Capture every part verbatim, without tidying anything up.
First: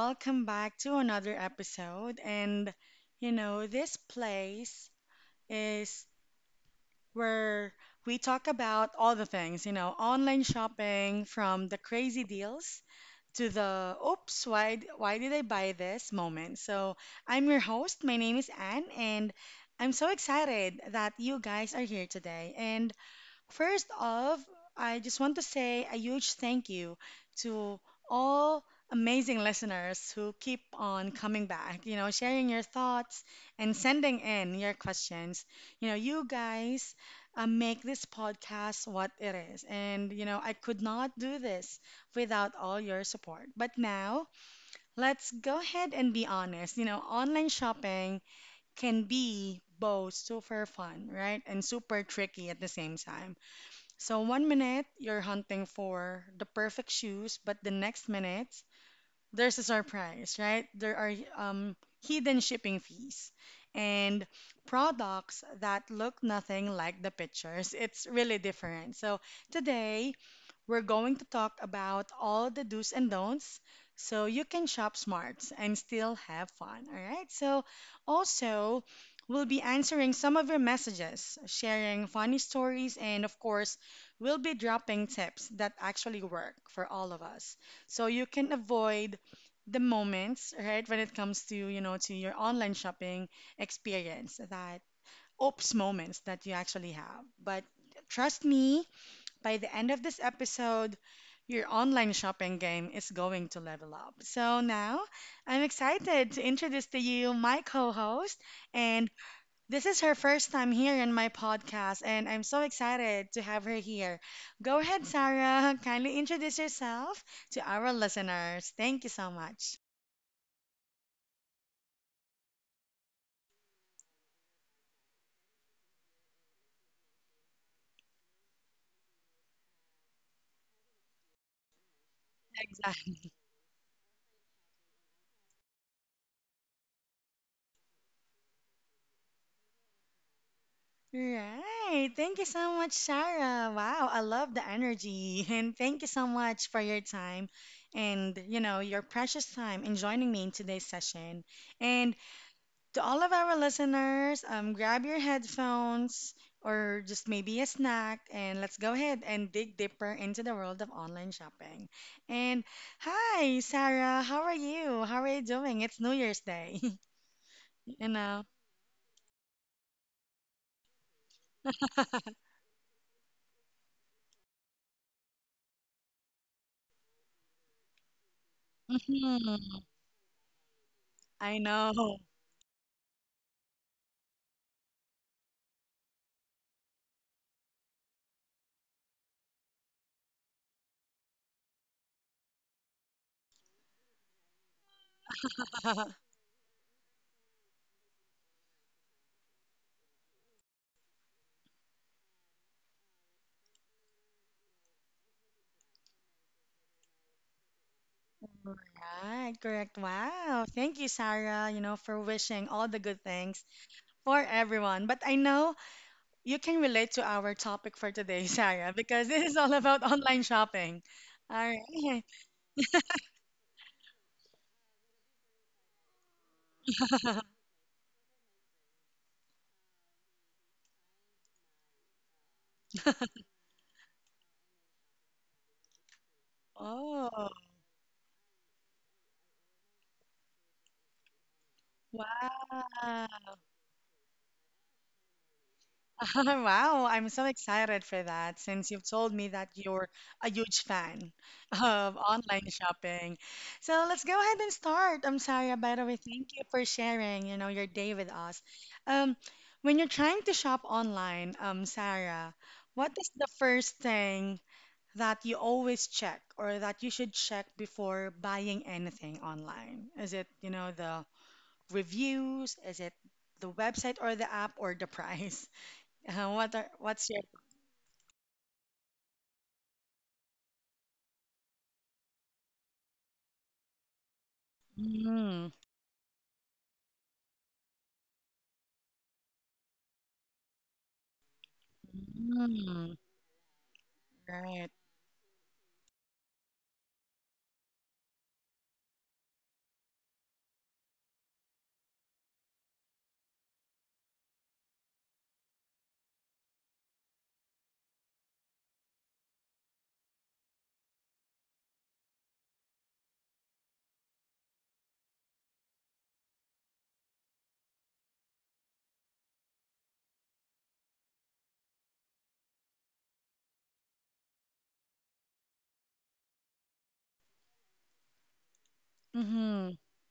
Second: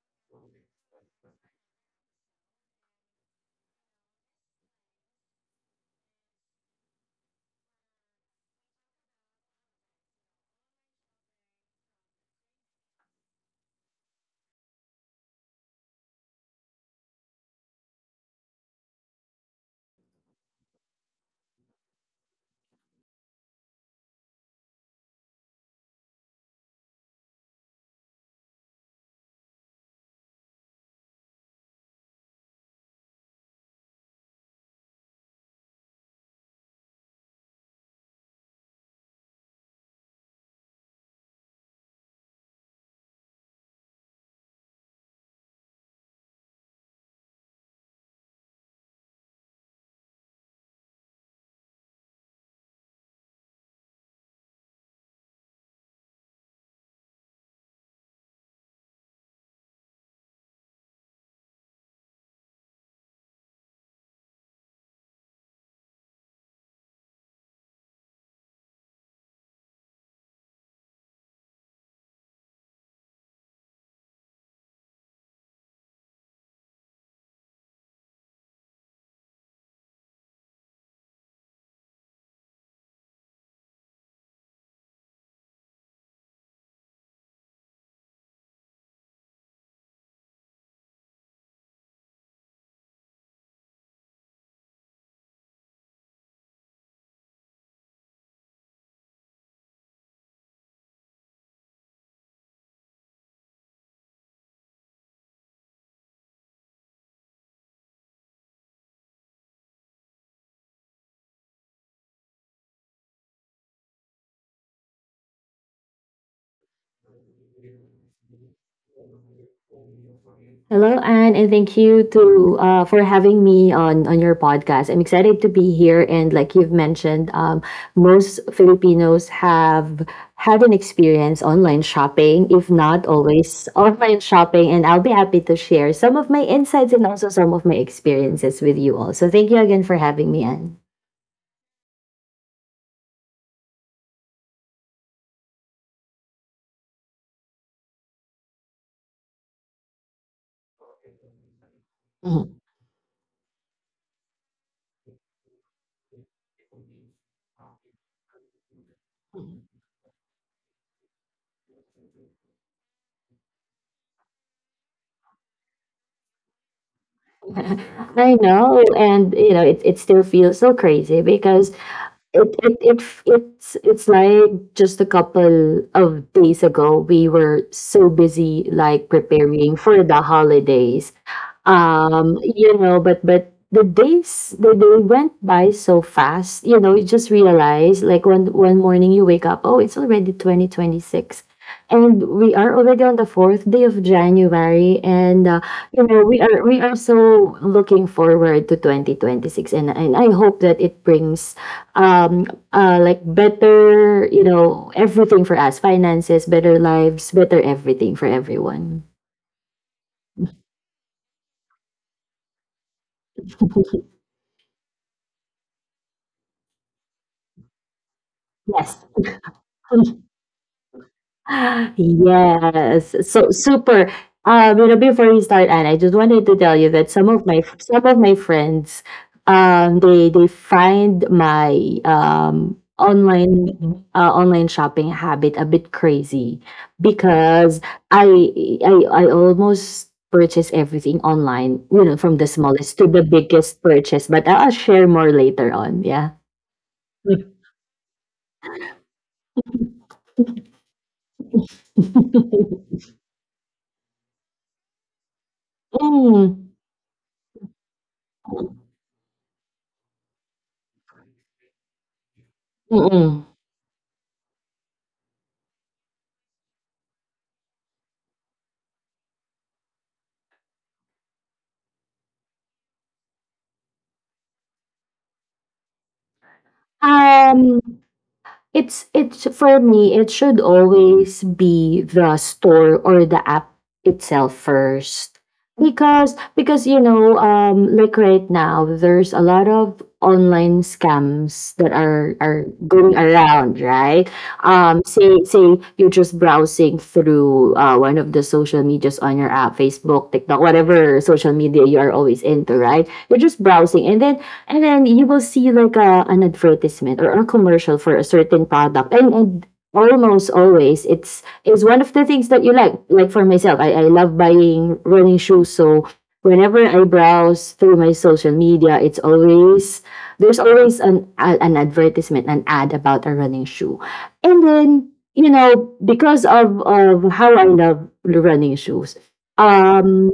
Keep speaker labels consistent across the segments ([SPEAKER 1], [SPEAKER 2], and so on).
[SPEAKER 1] welcome back to another episode. And you know, this place is where we talk about all the things, you know, online shopping from the crazy deals to the oops, why why did I buy this moment. So, I'm your host. My name is Anne and I'm so excited that you guys are here today. And First off, I just want to say a huge thank you to all amazing listeners who keep on coming back, you know, sharing your thoughts and sending in your questions. You know, you guys uh, make this podcast what it is. And, you know, I could not do this without all your support. But now, let's go ahead and be honest. You know, online shopping can be both super fun, right? And super tricky at the same time, so one minute you're hunting for the perfect shoes, but the next minute there's a surprise, right? There are um, hidden shipping fees and products that look nothing like the pictures. It's really different. So today we're going to talk about all the do's and don'ts so you can shop smart and still have fun. All right. So, also, we'll be answering some of your messages, sharing funny stories, and of course, we'll be dropping tips that actually work for all of us. So, you can avoid the moments, right, when it comes to, you know, to your online shopping experience, that oops moments that you actually have. But trust me, by the end of this episode, your online shopping game is going to level up. So now I'm excited to introduce to you my co host. And this is her first time here in my podcast. And I'm so excited to have her here. Go ahead, Sarah. Kindly introduce yourself to our listeners. Thank you so much.
[SPEAKER 2] Hello, Anne, and thank you to uh, for having me on on your podcast. I'm excited to be here, and like you've mentioned, um, most Filipinos have had an experience online shopping, if not always online shopping. And I'll be happy to share some of my insights and also some of my experiences with you all. So thank you again for having me, Anne.
[SPEAKER 1] Right. Thank you so much, Sarah. Wow, I love the energy. And thank you so much for your time and, you know, your precious time in joining me in today's session. And
[SPEAKER 2] Mhm.
[SPEAKER 1] to all of our listeners, um, grab your headphones or just maybe a snack and let's go ahead and dig deeper into the world of online shopping. And hi, Sarah. How are you? How are you doing? It's New Year's Day, you
[SPEAKER 2] I
[SPEAKER 1] know.
[SPEAKER 2] know, and you know, it it still feels so crazy because It it it it's it's like just a couple of days ago we were so busy like preparing for the holidays,
[SPEAKER 1] I know.
[SPEAKER 2] um you know, but but the days, they, they went by so fast. You know, you just realize like one one morning you wake up, oh, it's already twenty twenty-six, and we are already on the fourth day of January, and uh, you know, we are we are so looking forward to twenty twenty-six, and, and I hope that it brings um uh like better, you know, everything for us. Finances better, lives better, everything for everyone.
[SPEAKER 1] Right, correct. Wow. Thank you, Sarah, you know, for wishing all the good things for everyone. But I know you can relate to our topic for today, Sarah,
[SPEAKER 2] Yes.
[SPEAKER 1] because this is all about online shopping. All right.
[SPEAKER 2] Yes, so super. Um, you know, before we start, Anne, I just wanted to tell you that some of my some of my friends, um, they they find my um online uh, online shopping habit a bit crazy
[SPEAKER 1] Oh,
[SPEAKER 2] because I I I almost purchase everything online, you know, from the smallest to the
[SPEAKER 1] wow.
[SPEAKER 2] biggest purchase. But I'll share more later on. Yeah.
[SPEAKER 1] Wow, I'm so excited for that since you've told me that you're a huge fan of online shopping. So let's go ahead and start. I'm sorry, by the way, thank you
[SPEAKER 2] Mm.
[SPEAKER 1] for sharing, you know, your day with us. Um, when you're trying to shop online, um, Sarah, what is
[SPEAKER 2] Mm-mm.
[SPEAKER 1] the first thing that you always check or that you should check before buying anything online? Is it, you know, the reviews? Is it the website or the app or the price? Uh, what are, what's your
[SPEAKER 2] Um. It's it's for me, it should always be the store or the app itself first.
[SPEAKER 1] Mm.
[SPEAKER 2] Because because you know, um like right now there's a lot of online scams that are are going
[SPEAKER 1] Mm.
[SPEAKER 2] around, right?
[SPEAKER 1] Right?
[SPEAKER 2] Um, say say you're just browsing through uh, one of the social medias on your app, Facebook, TikTok, whatever social media you are always into, right? You're just browsing, and then and then you will see like a, an advertisement or a commercial for a certain product. And, and almost always it's it's one of the things that you like. Like for myself, I, I love buying running shoes. So whenever I browse through my social media, it's always there's always an a- an advertisement, an ad about a running shoe. And then, you know, because of of how I love running shoes,
[SPEAKER 1] Mm-hmm.
[SPEAKER 2] um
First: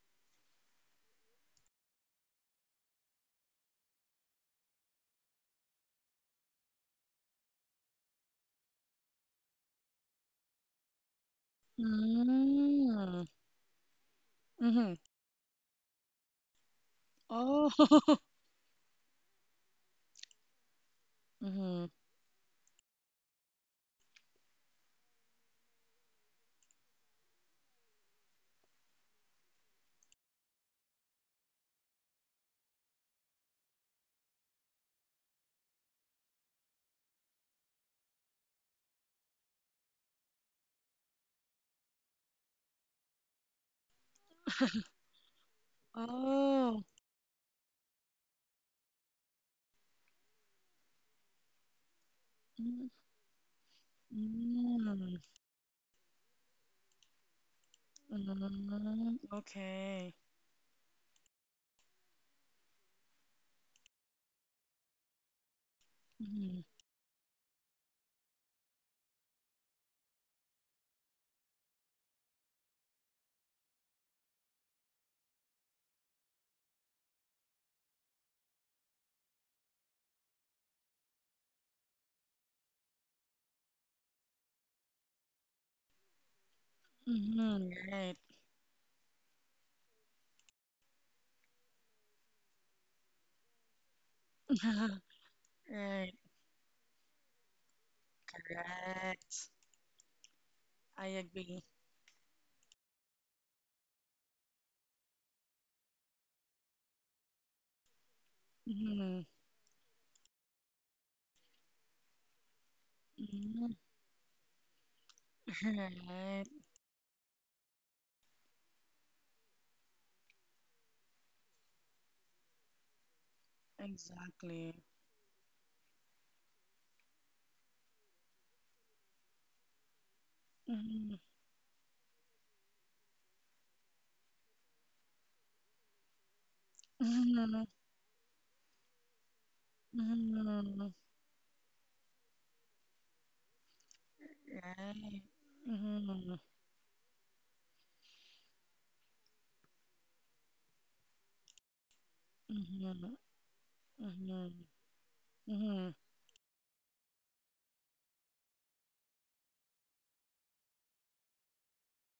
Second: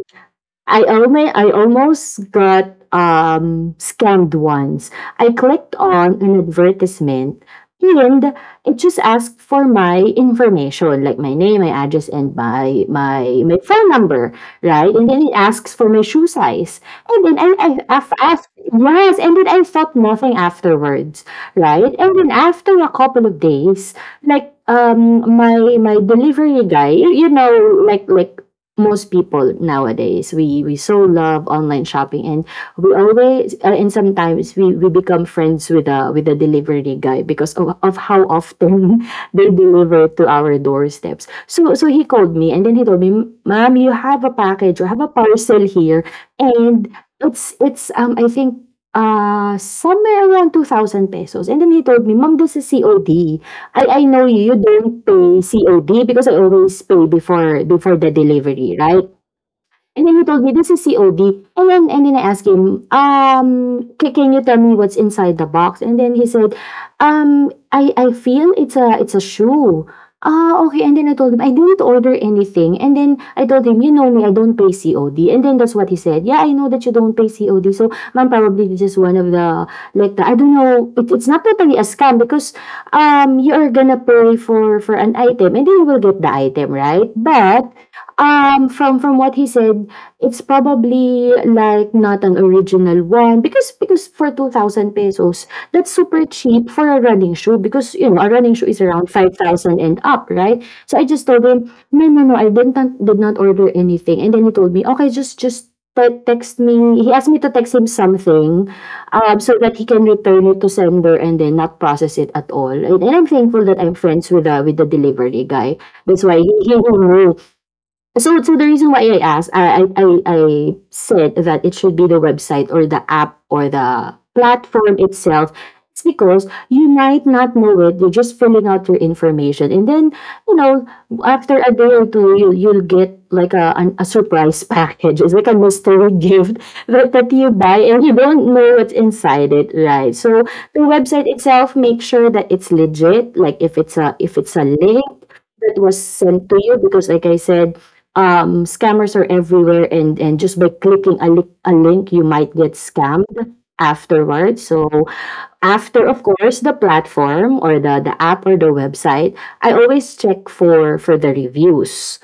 [SPEAKER 2] I only I almost got um scammed once. I clicked on an advertisement, and it just asked for my information, like my name, my address, and my
[SPEAKER 1] Mm.
[SPEAKER 2] my my phone number,
[SPEAKER 1] Mm-hmm.
[SPEAKER 2] right? And then it asks for my shoe size. And then, I, I
[SPEAKER 1] Oh.
[SPEAKER 2] I've asked, yes, and then I felt nothing afterwards,
[SPEAKER 1] Mm-hmm.
[SPEAKER 2] right? And then after a couple of days, like um my my delivery guy, you you know, like like most people nowadays, we we so love online shopping, and we always uh, and sometimes we we become friends with the with the delivery guy because of, of how often they deliver to our doorsteps. So so he called me and then he told me, "Ma'am, you have a package, you have a parcel here."
[SPEAKER 1] Oh,
[SPEAKER 2] And it's it's um I think uh somewhere around two thousand pesos. And then he told me, "Mom, this is
[SPEAKER 1] Mm.
[SPEAKER 2] COD." I I know you, you don't
[SPEAKER 1] Mm.
[SPEAKER 2] pay C O D, because I always pay before before the delivery, right?
[SPEAKER 1] Mm.
[SPEAKER 2] And
[SPEAKER 1] Okay.
[SPEAKER 2] then he told me, this is C O D. And then, and then I asked him, um, ca- can you tell me what's inside the box? And then he said,
[SPEAKER 1] Mm-hmm.
[SPEAKER 2] um, I, I feel it's a, it's a shoe. Ah, okay. And then I told him, I didn't order anything. And then I told him, you know me, I don't pay C O D. And then that's what he said. Yeah, I know that you don't pay C O D. So, ma'am, probably this is one of the, like, the, I don't know, it, it's not totally a scam because um, you are gonna pay for, for an item and then you will get the item, right? But
[SPEAKER 1] Mm-hmm. Right,
[SPEAKER 2] um, from from what he said, it's probably like not an original one, because because for two thousand pesos, that's
[SPEAKER 1] right,
[SPEAKER 2] super cheap for a running shoe, because, you know, a running shoe is around
[SPEAKER 1] correct.
[SPEAKER 2] five thousand and up, right? So I
[SPEAKER 1] I
[SPEAKER 2] just told
[SPEAKER 1] agree.
[SPEAKER 2] him, "No, no, no, I did not did not order anything." And then he told me, "Okay, just just te- text me." He asked me to text him something,
[SPEAKER 1] Mm-hmm.
[SPEAKER 2] um, so that he can return it to sender and then not process it at all. And, and I'm thankful
[SPEAKER 1] Mm-hmm.
[SPEAKER 2] that I'm friends with the with the delivery guy. That's why
[SPEAKER 1] Right,
[SPEAKER 2] he he knew. So, so the reason why I asked, I, I, I I said that it should be the website or the app or the
[SPEAKER 1] exactly.
[SPEAKER 2] platform itself. It's because you might not know it. You're just filling out your information, and then you know
[SPEAKER 1] Mm-hmm.
[SPEAKER 2] after a day or two, you you'll get like a an, a surprise package. It's like a mystery gift that, that you
[SPEAKER 1] Mm-hmm.
[SPEAKER 2] buy, and you don't know what's inside it, right? So the
[SPEAKER 1] Mm-hmm.
[SPEAKER 2] website itself, make sure that it's legit. Like if it's a if it's a link
[SPEAKER 1] Right.
[SPEAKER 2] that was
[SPEAKER 1] Mm-hmm.
[SPEAKER 2] sent to you, because like I said, um, scammers are everywhere, and and just by clicking a, li- a link, you might get
[SPEAKER 1] Mm-hmm.
[SPEAKER 2] scammed
[SPEAKER 1] Mhm.
[SPEAKER 2] afterwards. So
[SPEAKER 1] Mhm.
[SPEAKER 2] after of course the platform or the the app or the website, I always check for for the reviews.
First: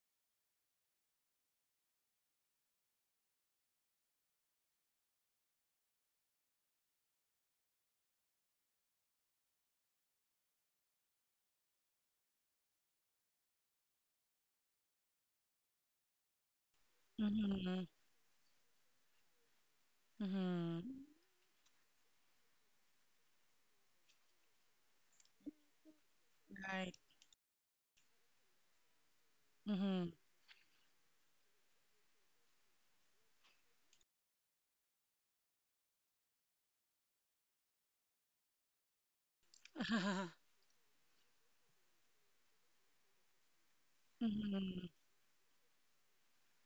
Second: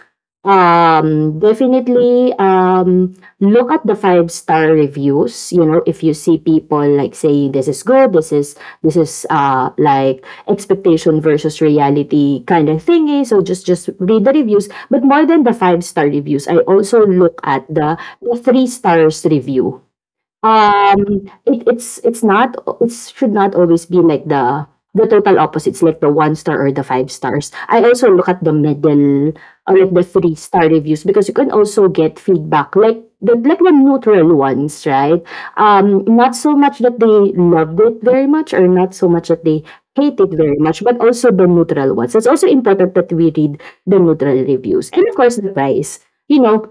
[SPEAKER 2] Um definitely um look at the five star reviews. You know, if you see people like saying this is good, this is this is uh like expectation versus reality kind of thingy. So just just read the reviews. But more than the five star reviews, I also look at
[SPEAKER 1] Mhm.
[SPEAKER 2] the the three stars review.
[SPEAKER 1] Mhm.
[SPEAKER 2] Um, it it's it's not, it should not always be like the the total opposites, like the one star or the
[SPEAKER 1] Right.
[SPEAKER 2] five stars. I also look at the middle, or like the
[SPEAKER 1] Mhm.
[SPEAKER 2] three star reviews, because you can also get feedback like the like the neutral ones, right? Um, not so much that they loved it very much, or not so much that they hate it very much, but also the neutral ones. It's also important that we read the neutral reviews.
[SPEAKER 1] Mhm.
[SPEAKER 2] And of course the price. You know,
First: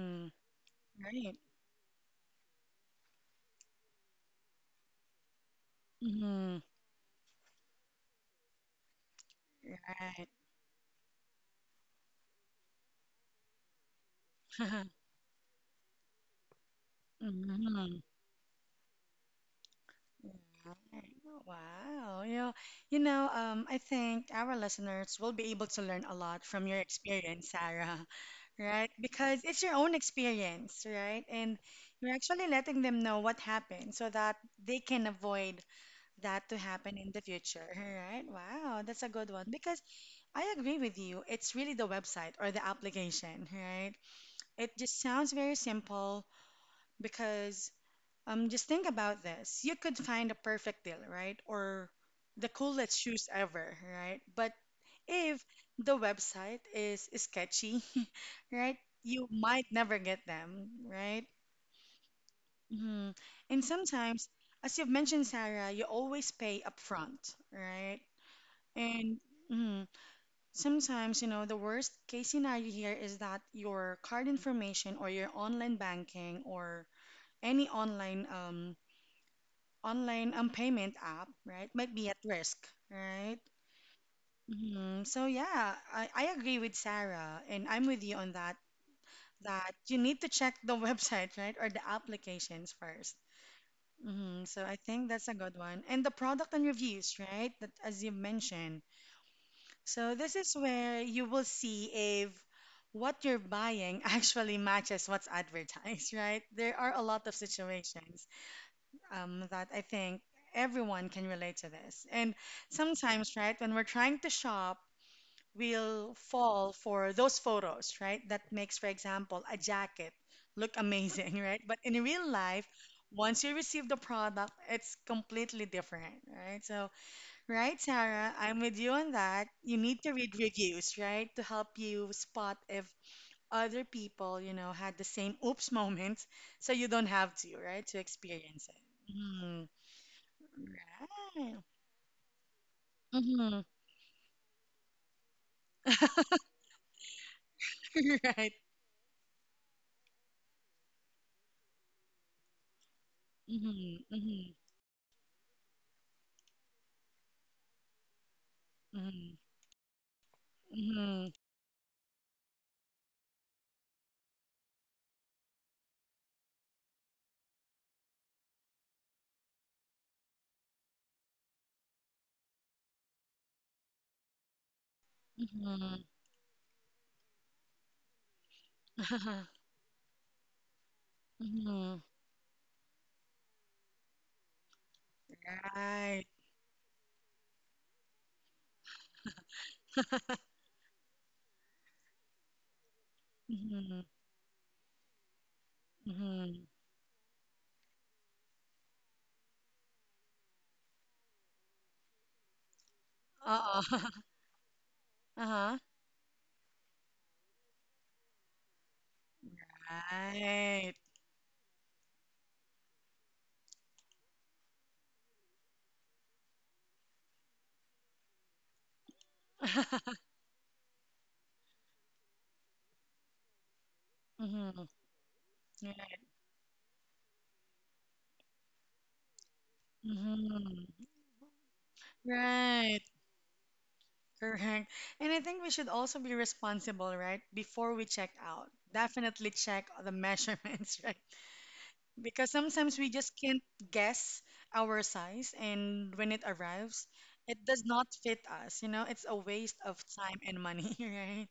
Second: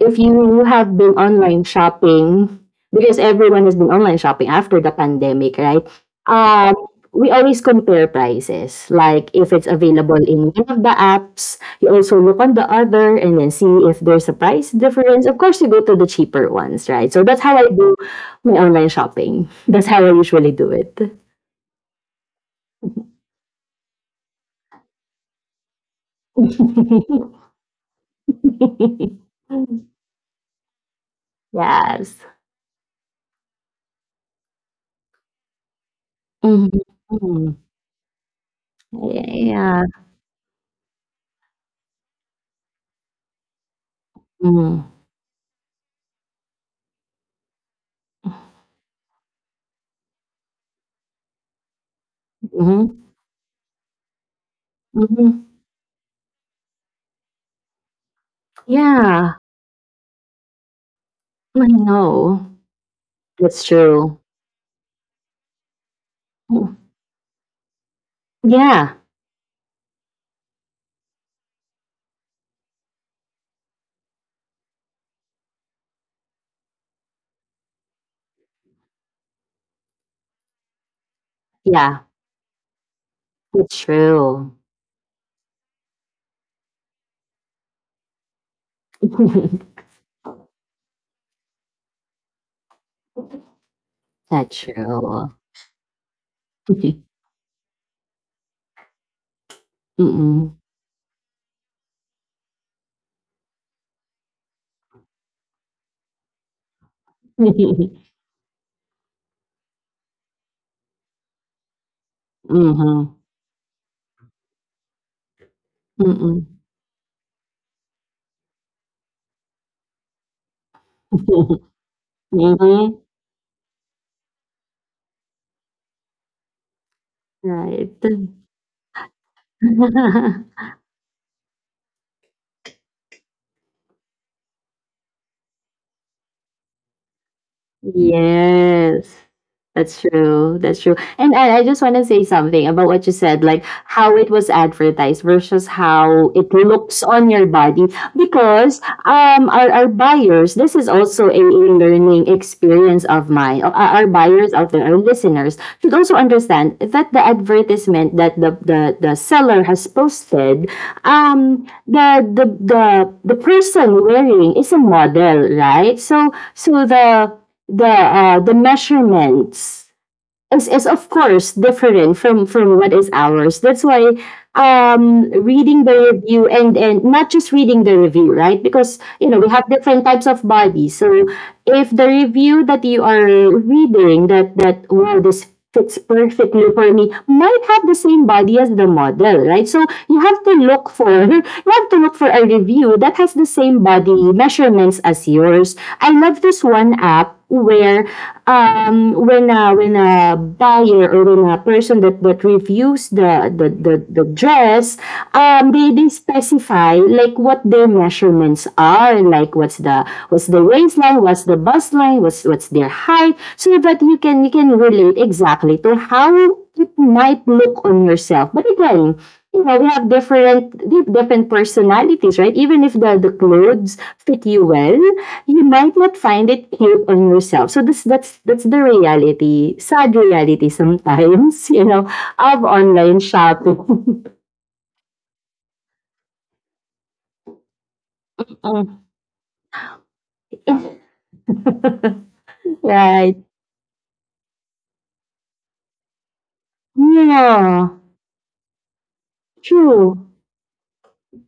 [SPEAKER 2] if you have been
[SPEAKER 1] Right.
[SPEAKER 2] online shopping, because everyone has been online shopping after the pandemic, right?
[SPEAKER 1] Mhm.
[SPEAKER 2] Um, we always compare prices. Like if it's available
[SPEAKER 1] Right.
[SPEAKER 2] in one of the apps, you also look on the other and then see if there's a price difference. Of course, you go to the cheaper ones, right? So that's how I do
[SPEAKER 1] Mhm.
[SPEAKER 2] my online shopping. That's how I usually do it.
[SPEAKER 1] Right. Wow. Yeah. You know, um, I think our listeners will be able to learn a lot from your experience, Sarah, right? Because it's your own experience, right? And
[SPEAKER 2] Yes.
[SPEAKER 1] you're actually letting them know what happened so that they can avoid that to
[SPEAKER 2] Mhm.
[SPEAKER 1] happen in the
[SPEAKER 2] Mhm.
[SPEAKER 1] future, right? Wow, that's a good one because
[SPEAKER 2] Yeah.
[SPEAKER 1] I agree with you. It's really the website or the application, right? It
[SPEAKER 2] Mm-hmm.
[SPEAKER 1] just sounds very simple because um just think about this. You could find a perfect deal, right? Or the coolest
[SPEAKER 2] Mm-hmm.
[SPEAKER 1] shoes ever, right? But if
[SPEAKER 2] Mm-hmm.
[SPEAKER 1] the website is sketchy, right? You
[SPEAKER 2] Yeah,
[SPEAKER 1] might never get them, right?
[SPEAKER 2] I know.
[SPEAKER 1] Mhm.
[SPEAKER 2] That's
[SPEAKER 1] And
[SPEAKER 2] true.
[SPEAKER 1] sometimes, as you've mentioned, Sarah, you always pay
[SPEAKER 2] Mm.
[SPEAKER 1] upfront, right?
[SPEAKER 2] Yeah,
[SPEAKER 1] And mm, sometimes, you know, the worst case scenario here is that your card information or your online banking or any online um online um payment app, right, might
[SPEAKER 2] yeah,
[SPEAKER 1] be at risk, right?
[SPEAKER 2] that's true.
[SPEAKER 1] Hmm. So yeah, I, I agree with Sarah, and I'm with you on that. That you need to check the website, right, or the applications first. Hmm.
[SPEAKER 2] That's
[SPEAKER 1] So I think that's a
[SPEAKER 2] true.
[SPEAKER 1] good one. And the product and reviews, right? That as you mentioned. So this is
[SPEAKER 2] Mm-mm.
[SPEAKER 1] where you will see if what you're buying actually matches what's advertised, right? There are a lot of
[SPEAKER 2] Mm-hmm.
[SPEAKER 1] situations um, that I think everyone can relate to this. And sometimes, right, when we're trying to shop, we'll
[SPEAKER 2] Mm-hmm.
[SPEAKER 1] fall for those photos, right? That makes, for example, a jacket look amazing, right? But in real life,
[SPEAKER 2] Mm-hmm.
[SPEAKER 1] once you receive the product, it's completely different, right? So right,
[SPEAKER 2] Right.
[SPEAKER 1] Sarah? I'm with you on that. You need to read reviews, right? To help you spot if other people, you know, had the same oops moments so you don't have to, right? To experience it.
[SPEAKER 2] Yes.
[SPEAKER 1] Mm,
[SPEAKER 2] That's true. That's true. And
[SPEAKER 1] right.
[SPEAKER 2] I, I just want to say something about what you said,
[SPEAKER 1] Mm-hmm.
[SPEAKER 2] like how it was advertised versus how it looks on your body.
[SPEAKER 1] Right.
[SPEAKER 2] Because um our, our buyers, this is also a, a learning experience of mine. Our,
[SPEAKER 1] Mm-hmm.
[SPEAKER 2] our
[SPEAKER 1] Mm-hmm.
[SPEAKER 2] buyers out there, our listeners, should also understand that the advertisement that the the, the seller has posted,
[SPEAKER 1] Mm-hmm.
[SPEAKER 2] um, the, the the the person wearing is a model, right? So so the the uh, the measurements is, is of course different from from what is ours. That's why, um, reading
[SPEAKER 1] Mm-hmm.
[SPEAKER 2] the review and and not just reading the review, right, because you know we have different types of bodies. So if
[SPEAKER 1] Mm-hmm.
[SPEAKER 2] the review that you are reading, that that wow, this fits
[SPEAKER 1] Right.
[SPEAKER 2] perfectly for me, might have the same body as the model, right? So you have to look for you have to look for a review that has the same
[SPEAKER 1] Mm-hmm.
[SPEAKER 2] body measurements as yours. I love
[SPEAKER 1] Mm-hmm.
[SPEAKER 2] this one app where, um, when a when a buyer, or when a person that that that reviews the the
[SPEAKER 1] Uh-oh.
[SPEAKER 2] the, the dress, um,
[SPEAKER 1] Uh-huh.
[SPEAKER 2] they they specify like what their measurements are, like what's the what's the
[SPEAKER 1] Right.
[SPEAKER 2] waistline, what's the bust line, what's what's their height, so that you can you can relate exactly to how it might look on yourself. But again, you know, we have different di- different personalities, right? Even if the, the clothes fit you
[SPEAKER 1] Mm-hmm.
[SPEAKER 2] well, you might not
[SPEAKER 1] Right.
[SPEAKER 2] find it cute on yourself. So this that's that's the reality, sad reality
[SPEAKER 1] Mm-hmm.
[SPEAKER 2] sometimes, you know, of
[SPEAKER 1] Right,
[SPEAKER 2] online shopping.
[SPEAKER 1] correct. And I think we should also be responsible, right? Before we check out, definitely check the measurements, right? Because sometimes we just
[SPEAKER 2] Right.
[SPEAKER 1] can't guess our size, and when it arrives, it does
[SPEAKER 2] Yeah,
[SPEAKER 1] not fit us. You know, it's a waste of
[SPEAKER 2] true.
[SPEAKER 1] time and money, right?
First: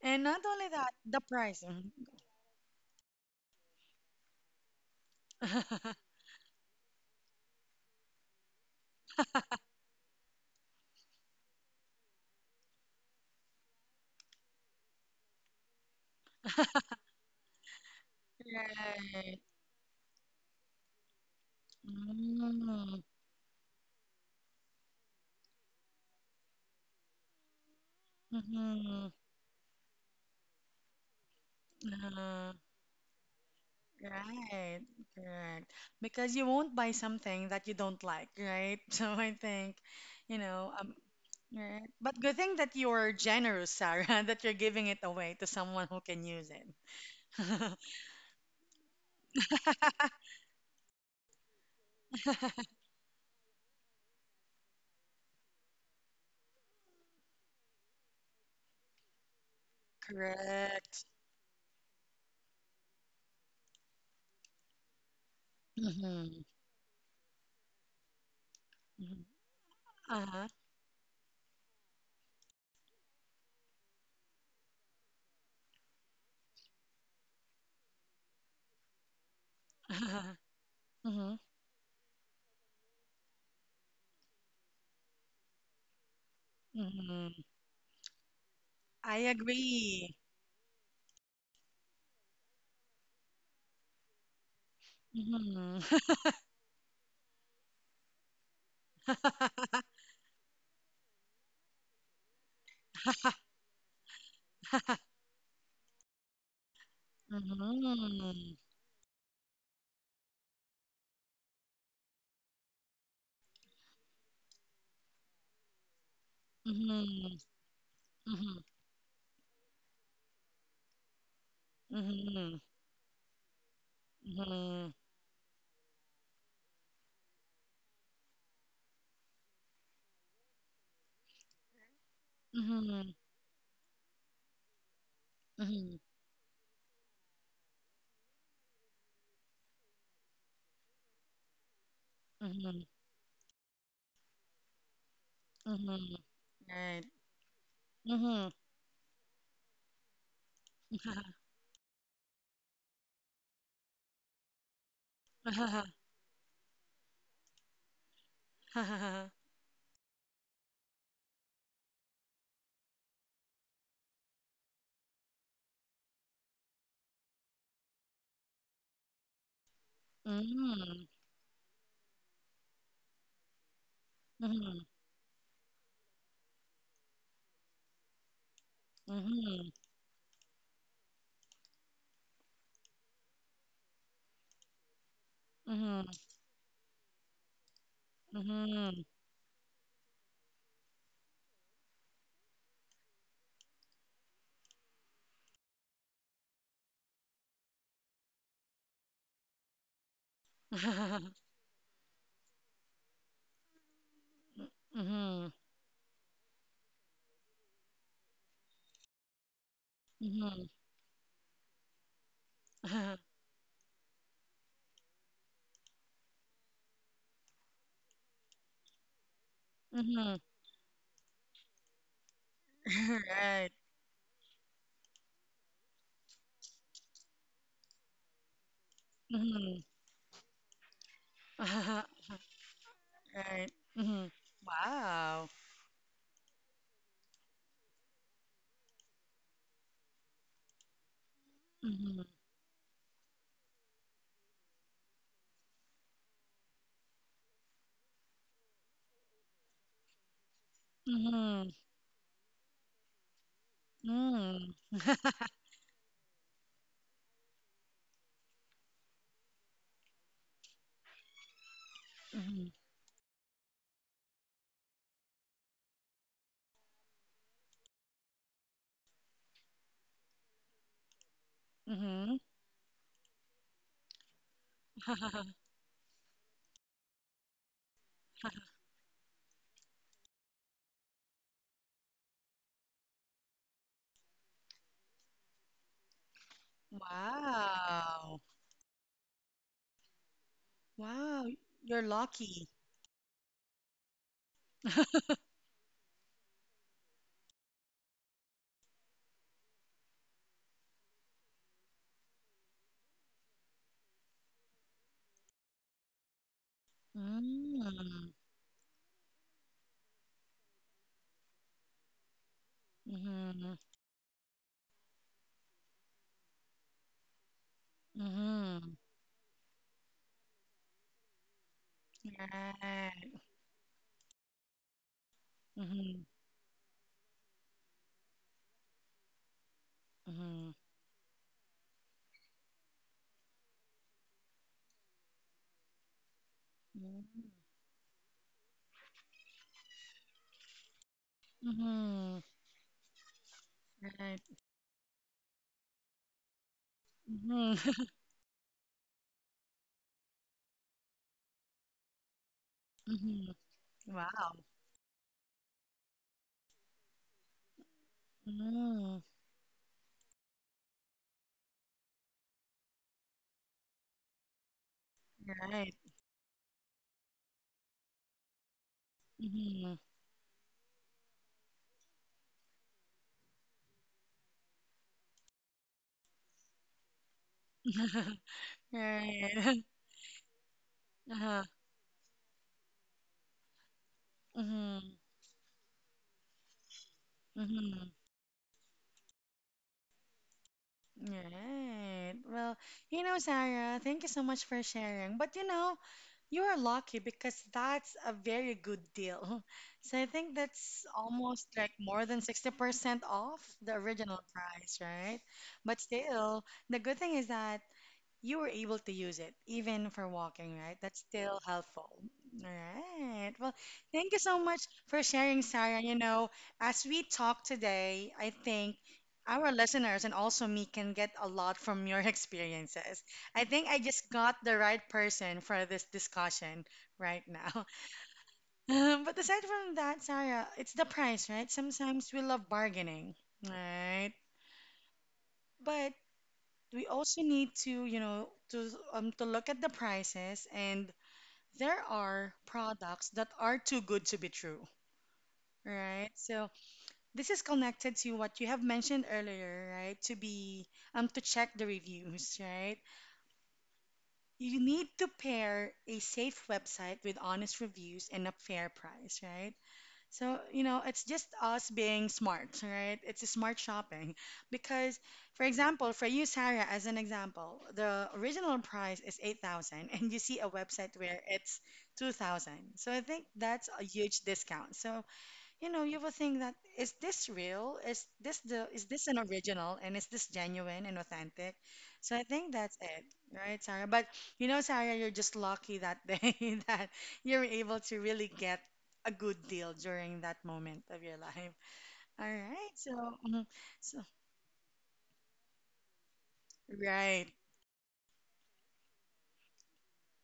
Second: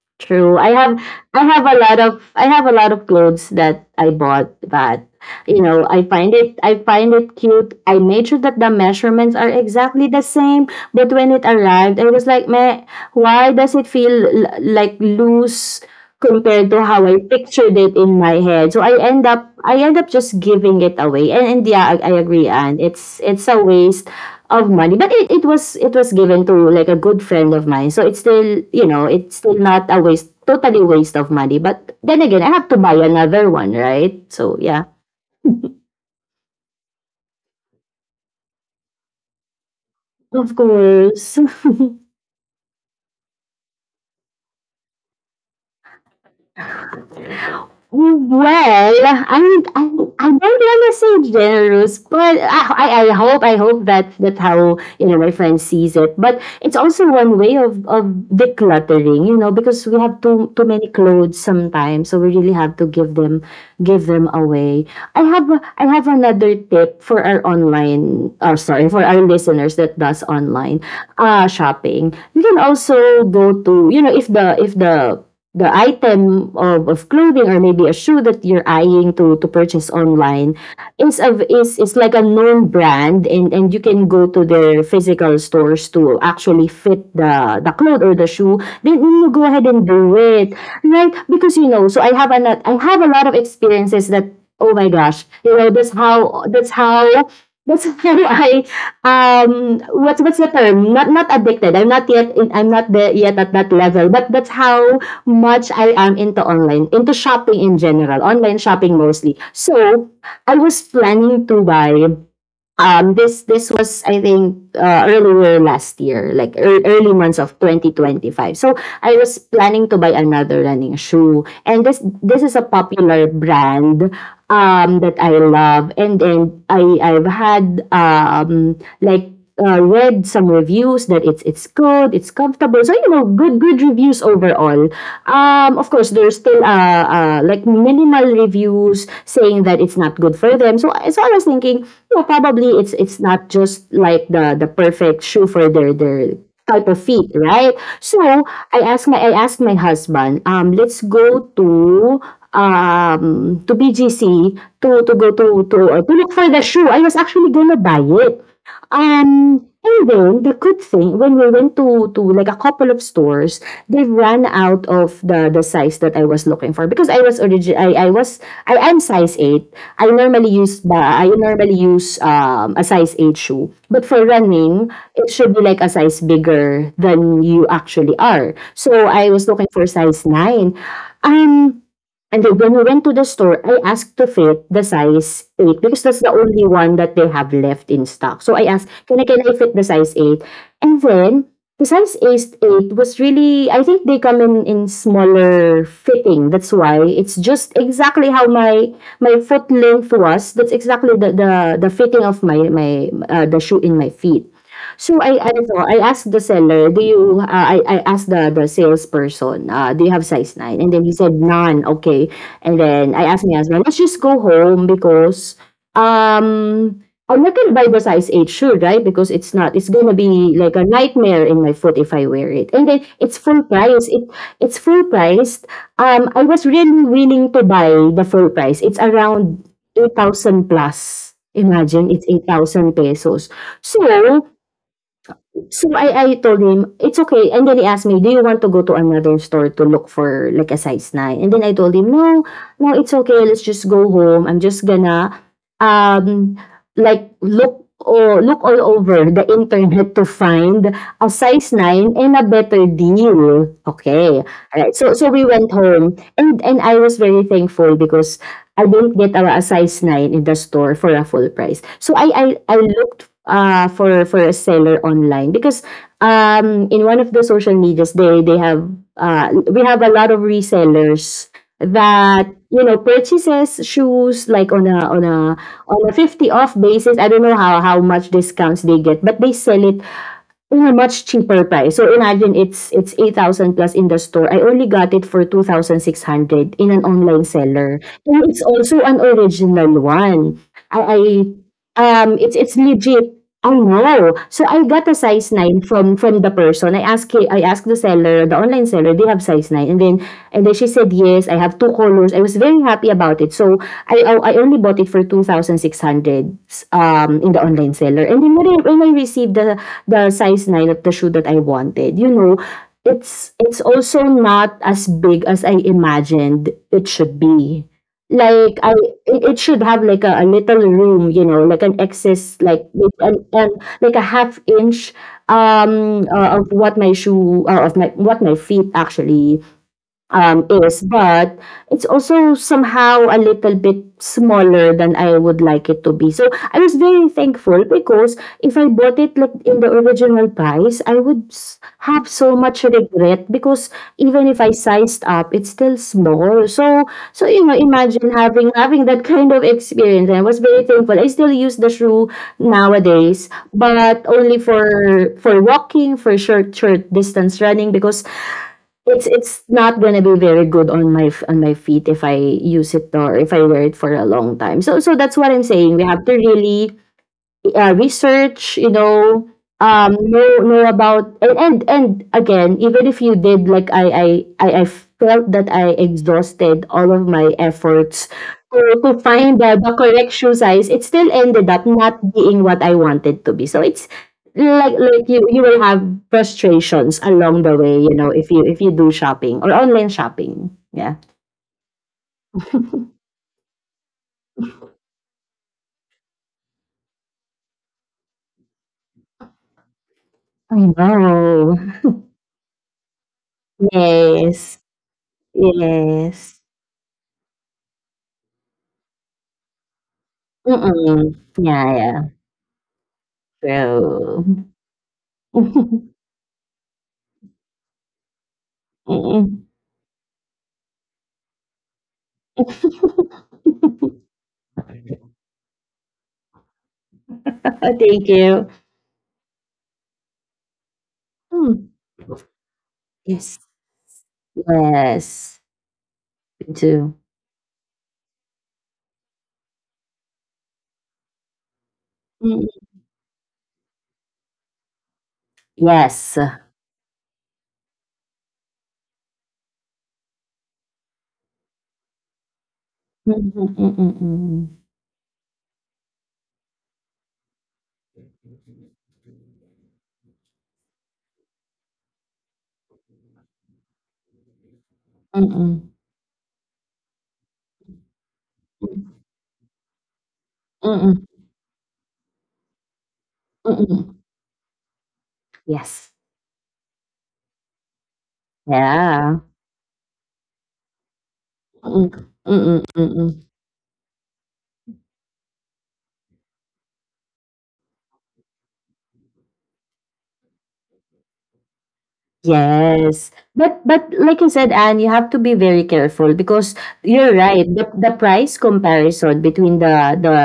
[SPEAKER 1] And not
[SPEAKER 2] True.
[SPEAKER 1] only
[SPEAKER 2] I
[SPEAKER 1] that,
[SPEAKER 2] have
[SPEAKER 1] the
[SPEAKER 2] I
[SPEAKER 1] price.
[SPEAKER 2] have a lot of I have a lot of clothes that I bought that, you know,
[SPEAKER 1] Mhm.
[SPEAKER 2] I find it, I find it cute. I made sure that the measurements are exactly the same, but when it arrived, I was like, "Meh, why does it feel l- like loose compared to how I pictured it in my head?" So I end
[SPEAKER 1] Right.
[SPEAKER 2] up I end up just giving it away. And, and yeah, I, I agree, and it's it's a waste of money, but it, it was it was given to like a good friend of mine, so it's still, you know
[SPEAKER 1] Mm-hmm.
[SPEAKER 2] it's still not a waste, totally waste of money. But then again, I
[SPEAKER 1] Uh,
[SPEAKER 2] have to buy another one, right? So
[SPEAKER 1] right,
[SPEAKER 2] yeah,
[SPEAKER 1] correct. Because you won't buy something that you don't like, right? So I think, you
[SPEAKER 2] of
[SPEAKER 1] know, um,
[SPEAKER 2] course.
[SPEAKER 1] right. But good thing that you're generous, Sarah, that you're giving it away to someone who can use it.
[SPEAKER 2] Well, I mean, I, I don't want to say generous, but I, I, I hope I hope that that how you know my friend sees it. But it's also one way of of decluttering, you know, because we have too too many
[SPEAKER 1] Correct.
[SPEAKER 2] clothes sometimes, so we really have to give them give them away. I have a- I have
[SPEAKER 1] Mm-hmm.
[SPEAKER 2] another tip for our online, or sorry, for our
[SPEAKER 1] Mm-hmm.
[SPEAKER 2] listeners that does
[SPEAKER 1] Uh-huh.
[SPEAKER 2] online uh shopping. You can also go to, you know if the if the the item of, of clothing, or maybe a shoe that you're eyeing to to purchase online, is
[SPEAKER 1] Hmm.
[SPEAKER 2] of is is like a known brand, and and you can go to their physical stores to actually fit
[SPEAKER 1] Hmm.
[SPEAKER 2] the the cloth or the shoe, then
[SPEAKER 1] I
[SPEAKER 2] you go ahead and
[SPEAKER 1] agree.
[SPEAKER 2] do it, right? Because you know so i have a lot I have a lot of experiences that, oh my gosh, you know
[SPEAKER 1] Hmm.
[SPEAKER 2] that's how that's how That's how I, um, what's what's the term? Not not addicted. I'm not yet in, I'm not there yet at that level, but that's how much I am into online, into shopping in general,
[SPEAKER 1] Mhm.
[SPEAKER 2] online shopping mostly. So, I was planning to buy, um this this was, I think, uh, earlier last year, like ear- early months
[SPEAKER 1] Mhm.
[SPEAKER 2] of twenty twenty-five.
[SPEAKER 1] Mhm.
[SPEAKER 2] So I was planning to buy another running shoe, and this this is
[SPEAKER 1] Mhm.
[SPEAKER 2] a popular brand,
[SPEAKER 1] Mhm.
[SPEAKER 2] um that I love, and then I I've had, um like uh, read some reviews that it's it's good, it's comfortable. So, you
[SPEAKER 1] Mhm.
[SPEAKER 2] know, good good reviews overall. Um, of
[SPEAKER 1] Mhm.
[SPEAKER 2] course, there's still uh, uh like minimal reviews saying that it's not good for them. So I- so I was thinking, you know, probably
[SPEAKER 1] Mhm.
[SPEAKER 2] it's it's not just like the the perfect shoe for their
[SPEAKER 1] Mhm.
[SPEAKER 2] their type of
[SPEAKER 1] Right.
[SPEAKER 2] feet, right? So
[SPEAKER 1] Mhm.
[SPEAKER 2] I asked my I asked my husband, um, let's go to, um to B G C, to to go to to, uh, to look for the shoe. I was actually gonna buy it. Um, and then the good thing, when we went to, to like a couple of stores, they ran out of the the size that I was looking for because I was origi- I I was, I am size eight. I normally use the I normally use, um a size eight shoe. But for running,
[SPEAKER 1] Mhm.
[SPEAKER 2] it should be like a size bigger than you actually are. So I was looking
[SPEAKER 1] Mhm.
[SPEAKER 2] for size nine. Um And then when we went to the store, I asked to fit the size eight because
[SPEAKER 1] Mhm.
[SPEAKER 2] that's the only one that they have left in stock. So I asked,
[SPEAKER 1] Mhm.
[SPEAKER 2] can I, can I fit the size eight? And then, the size eight was really, I think they come in, in smaller fitting. That's why it's just exactly how my, my foot length was. That's exactly the,
[SPEAKER 1] Mhm.
[SPEAKER 2] the, the fitting of my, my, uh, the shoe in my feet. So I ano, I asked the seller, "Do you uh, I I asked the the salesperson, uh, "Do you have size nine?" And then he said, "None." Okay. And
[SPEAKER 1] Mhm.
[SPEAKER 2] then
[SPEAKER 1] Mhm.
[SPEAKER 2] I asked my husband, "Let's just go home, because um I'm not gonna buy the size eight shoe, right? Because it's not it's gonna be
[SPEAKER 1] Mhm.
[SPEAKER 2] like a nightmare in my foot if I wear it." And then it's full
[SPEAKER 1] Right.
[SPEAKER 2] price. It it's full priced. Um I was really willing to buy the full price. It's around
[SPEAKER 1] Mhm.
[SPEAKER 2] eight thousand plus. Imagine it's eight thousand pesos.
[SPEAKER 1] Right.
[SPEAKER 2] So,
[SPEAKER 1] Mhm. Wow.
[SPEAKER 2] so I, I told him, it's okay. And then he asked me, do you want to go to another store to look for like a size nine? And then I told him,
[SPEAKER 1] Mhm.
[SPEAKER 2] no, no, it's okay. Let's just go home. I'm just gonna, um, like look, or look all over the internet to find a size
[SPEAKER 1] Mhm.
[SPEAKER 2] nine and a better deal. Okay. Alright.
[SPEAKER 1] Mhm.
[SPEAKER 2] So, so we went home, and, and I was very thankful because I didn't get a, a size nine in the store for a full price. So I, I,
[SPEAKER 1] Mhm.
[SPEAKER 2] I looked, uh, for for a seller online because, um, in one of the social medias, they they have, uh, we have a lot of resellers
[SPEAKER 1] Mhm.
[SPEAKER 2] that, you know purchases shoes like on a on a on a fifty off basis. I don't know how how much discounts they get, but they sell it in a much cheaper price. So imagine it's it's eight thousand plus in the store. I only got it for two thousand six hundred in an online seller. And
[SPEAKER 1] Wow.
[SPEAKER 2] it's also an original one. I, I
[SPEAKER 1] Wow. You're
[SPEAKER 2] um it's
[SPEAKER 1] lucky.
[SPEAKER 2] it's legit. I know. So I got a size nine from from the person. I asked hi- I asked the seller, the online seller, they have size nine. And then and then she said, "Yes, I have two colors." I was very happy about it. So I I I only bought it for two thousand six hundred, um in the online seller.
[SPEAKER 1] Mm.
[SPEAKER 2] And then when I, when I received the the size nine of the shoe that I wanted. You know, it's it's
[SPEAKER 1] Mhm.
[SPEAKER 2] also not as big as I imagined it should be. Like I
[SPEAKER 1] Mhm.
[SPEAKER 2] it, it should have like a, a little room, you know, like an excess, like with an,
[SPEAKER 1] Right.
[SPEAKER 2] an like a half inch, um
[SPEAKER 1] Mhm.
[SPEAKER 2] uh, of what my shoe, or of my, what my feet actually um,
[SPEAKER 1] Mhm.
[SPEAKER 2] is, but it's also somehow a little bit smaller than I would like it to be. So I was very thankful because if I bought it like in the original price, I would s- have
[SPEAKER 1] Mhm.
[SPEAKER 2] so much regret because,
[SPEAKER 1] Right.
[SPEAKER 2] even if I sized up, it's still small. So, so you know,
[SPEAKER 1] Mhm.
[SPEAKER 2] imagine having having that kind of experience. I was very thankful. I still use the shoe nowadays,
[SPEAKER 1] Mhm.
[SPEAKER 2] but
[SPEAKER 1] Wow.
[SPEAKER 2] only for for walking, for short short distance running because
[SPEAKER 1] Mhm.
[SPEAKER 2] It's it's not gonna be very good on my f- on my feet if I use it, or if I wear it for a long time. So, so that's what I'm
[SPEAKER 1] Right.
[SPEAKER 2] saying, we have to really, uh, research, you know,
[SPEAKER 1] Mhm.
[SPEAKER 2] um, know know about, and, and and again, even if you did, like, I I I, I felt that I exhausted all of my efforts to, to find the,
[SPEAKER 1] Right.
[SPEAKER 2] the correct shoe size, it still ended
[SPEAKER 1] Uh-huh.
[SPEAKER 2] up not being what I wanted to be. So it's like
[SPEAKER 1] Mhm.
[SPEAKER 2] like you you will have frustrations along the way, you
[SPEAKER 1] Mhm.
[SPEAKER 2] know, if you if you do shopping or online shopping. Yeah.
[SPEAKER 1] Right. Well, you know, Sarah, thank you so much for sharing. But you know, you are lucky because that's a very good deal. So I think
[SPEAKER 2] I
[SPEAKER 1] that's almost
[SPEAKER 2] know.
[SPEAKER 1] like more than sixty percent off the original
[SPEAKER 2] Yes.
[SPEAKER 1] price, right? But
[SPEAKER 2] Yes.
[SPEAKER 1] still, the good thing is that you were able to use it even for walking, right? That's
[SPEAKER 2] Mm-mm.
[SPEAKER 1] still
[SPEAKER 2] Yeah,
[SPEAKER 1] helpful.
[SPEAKER 2] yeah.
[SPEAKER 1] All right. Well, thank you
[SPEAKER 2] True.
[SPEAKER 1] so much for sharing, Sarah. You know, as we talk today, I think
[SPEAKER 2] Mm.
[SPEAKER 1] our listeners and also me can get a lot from your experiences. I think I just got the right person for this discussion right now.
[SPEAKER 2] Thank you.
[SPEAKER 1] Um, but aside from that, Sarah, it's the price, right?
[SPEAKER 2] Mm.
[SPEAKER 1] Sometimes we love bargaining,
[SPEAKER 2] Yes.
[SPEAKER 1] right?
[SPEAKER 2] Yes.
[SPEAKER 1] But
[SPEAKER 2] Me
[SPEAKER 1] we
[SPEAKER 2] too.
[SPEAKER 1] also need to, you know, to um to look at the prices and there are
[SPEAKER 2] Mm.
[SPEAKER 1] products that are too good to be true, right?
[SPEAKER 2] Yes.
[SPEAKER 1] So this is connected to what you have mentioned earlier, right? To be um to check the reviews, right?
[SPEAKER 2] Mm, mm, mm, mm,
[SPEAKER 1] You
[SPEAKER 2] mm.
[SPEAKER 1] need to pair a safe website with honest reviews and a fair price, right? So, you know, it's just us being smart, right? It's a smart shopping. Because,
[SPEAKER 2] Mm,
[SPEAKER 1] for
[SPEAKER 2] mm.
[SPEAKER 1] example, for you, Sarah, as an example, the original price is eight thousand and you see a
[SPEAKER 2] Mm,
[SPEAKER 1] website where
[SPEAKER 2] mm,
[SPEAKER 1] it's two thousand. So I think
[SPEAKER 2] mm,
[SPEAKER 1] that's a
[SPEAKER 2] mm.
[SPEAKER 1] huge discount. So you know,
[SPEAKER 2] Yes.
[SPEAKER 1] you will think, that is this real? Is this the is this an
[SPEAKER 2] Yeah.
[SPEAKER 1] original and is this genuine and authentic?
[SPEAKER 2] Mm,
[SPEAKER 1] So I
[SPEAKER 2] mm,
[SPEAKER 1] think
[SPEAKER 2] mm,
[SPEAKER 1] that's
[SPEAKER 2] mm,
[SPEAKER 1] it,
[SPEAKER 2] mm.
[SPEAKER 1] right, Sarah? But you know, Sarah, you're just lucky that day that you're able to really get a good deal during that moment of your life. All right. So,
[SPEAKER 2] Yes.
[SPEAKER 1] mhm,
[SPEAKER 2] But but
[SPEAKER 1] so
[SPEAKER 2] like you said, Anne, you have to be very careful because you're
[SPEAKER 1] right.
[SPEAKER 2] right. The, the price comparison between the the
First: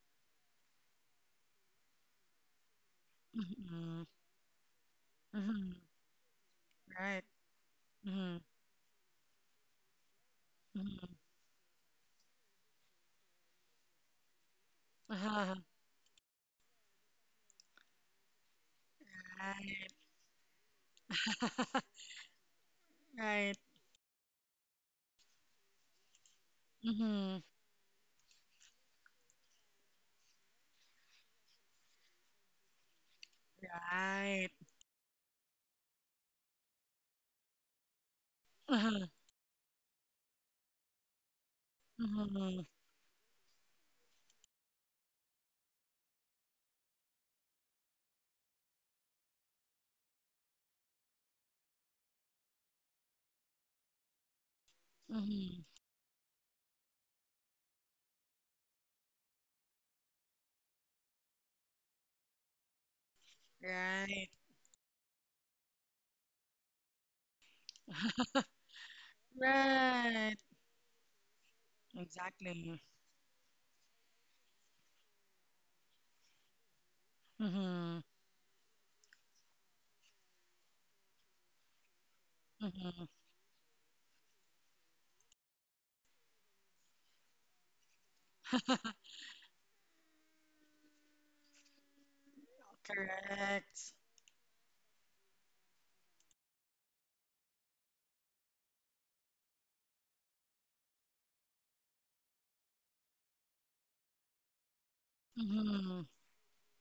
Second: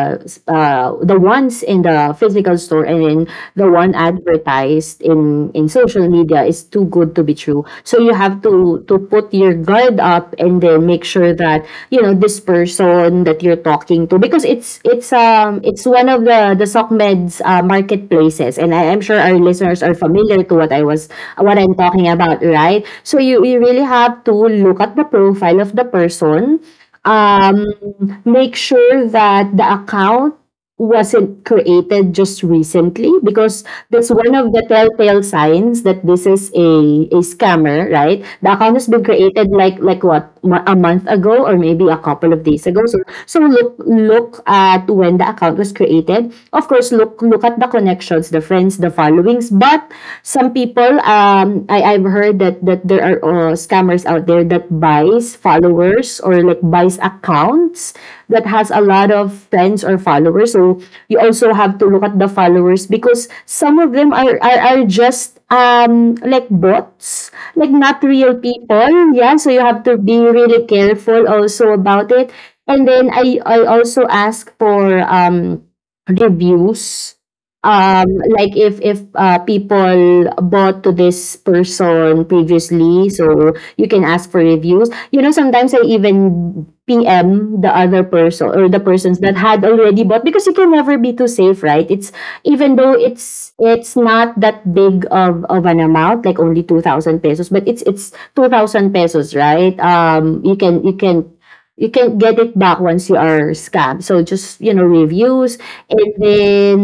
[SPEAKER 2] uh, the ones in the physical store and in the one
[SPEAKER 1] Mhm,
[SPEAKER 2] advertised in in
[SPEAKER 1] mhm,
[SPEAKER 2] social media is too good to
[SPEAKER 1] right.
[SPEAKER 2] be true. So you
[SPEAKER 1] Mhm,
[SPEAKER 2] have to, to put your guard up and then make
[SPEAKER 1] mhm,
[SPEAKER 2] sure that you know this person that you're talking to, because it's it's
[SPEAKER 1] uh-huh,
[SPEAKER 2] um it's one of the the SOCMED's, uh, marketplaces, and I, am sure our listeners
[SPEAKER 1] right.
[SPEAKER 2] are familiar to what I was what I'm talking about, right? So you
[SPEAKER 1] Right.
[SPEAKER 2] you really have to look at the profile of the person,
[SPEAKER 1] Mhm,
[SPEAKER 2] um, make sure that the account wasn't created just recently, because that's one of
[SPEAKER 1] right.
[SPEAKER 2] the telltale signs that this is a, a scammer, right? The account has been
[SPEAKER 1] Uh-huh,
[SPEAKER 2] created, like, like what mo- a month ago, or maybe a couple of
[SPEAKER 1] mhm,
[SPEAKER 2] days ago. So, so look look at when the account was created. Of course, look look at the connections, the friends, the followings. But some people, um, I, I've heard that, that there are, uh, scammers out there that buys
[SPEAKER 1] mhm.
[SPEAKER 2] followers, or like buys accounts that has a lot of friends or followers. So you also have to look at the followers because some of them
[SPEAKER 1] Right.
[SPEAKER 2] are, are, are just, um like bots, like not real people. Yeah, so you have to be
[SPEAKER 1] Right.
[SPEAKER 2] really careful also about it.
[SPEAKER 1] Exactly.
[SPEAKER 2] And then i I also ask for, um reviews,
[SPEAKER 1] Mm-hmm.
[SPEAKER 2] um like if if uh, people bought to this person
[SPEAKER 1] Mm-hmm.
[SPEAKER 2] previously, so you can ask for reviews. You know, sometimes I even PM the other person, or the persons that had already bought, because you can never be too safe, right? it's Even though it's it's
[SPEAKER 1] Correct.
[SPEAKER 2] not that big of of an amount, like only two thousand pesos, but it's it's two thousand pesos, right? um you can you can you can get it back once you are scammed. So just, you know reviews,
[SPEAKER 1] Mm-hmm.
[SPEAKER 2] and then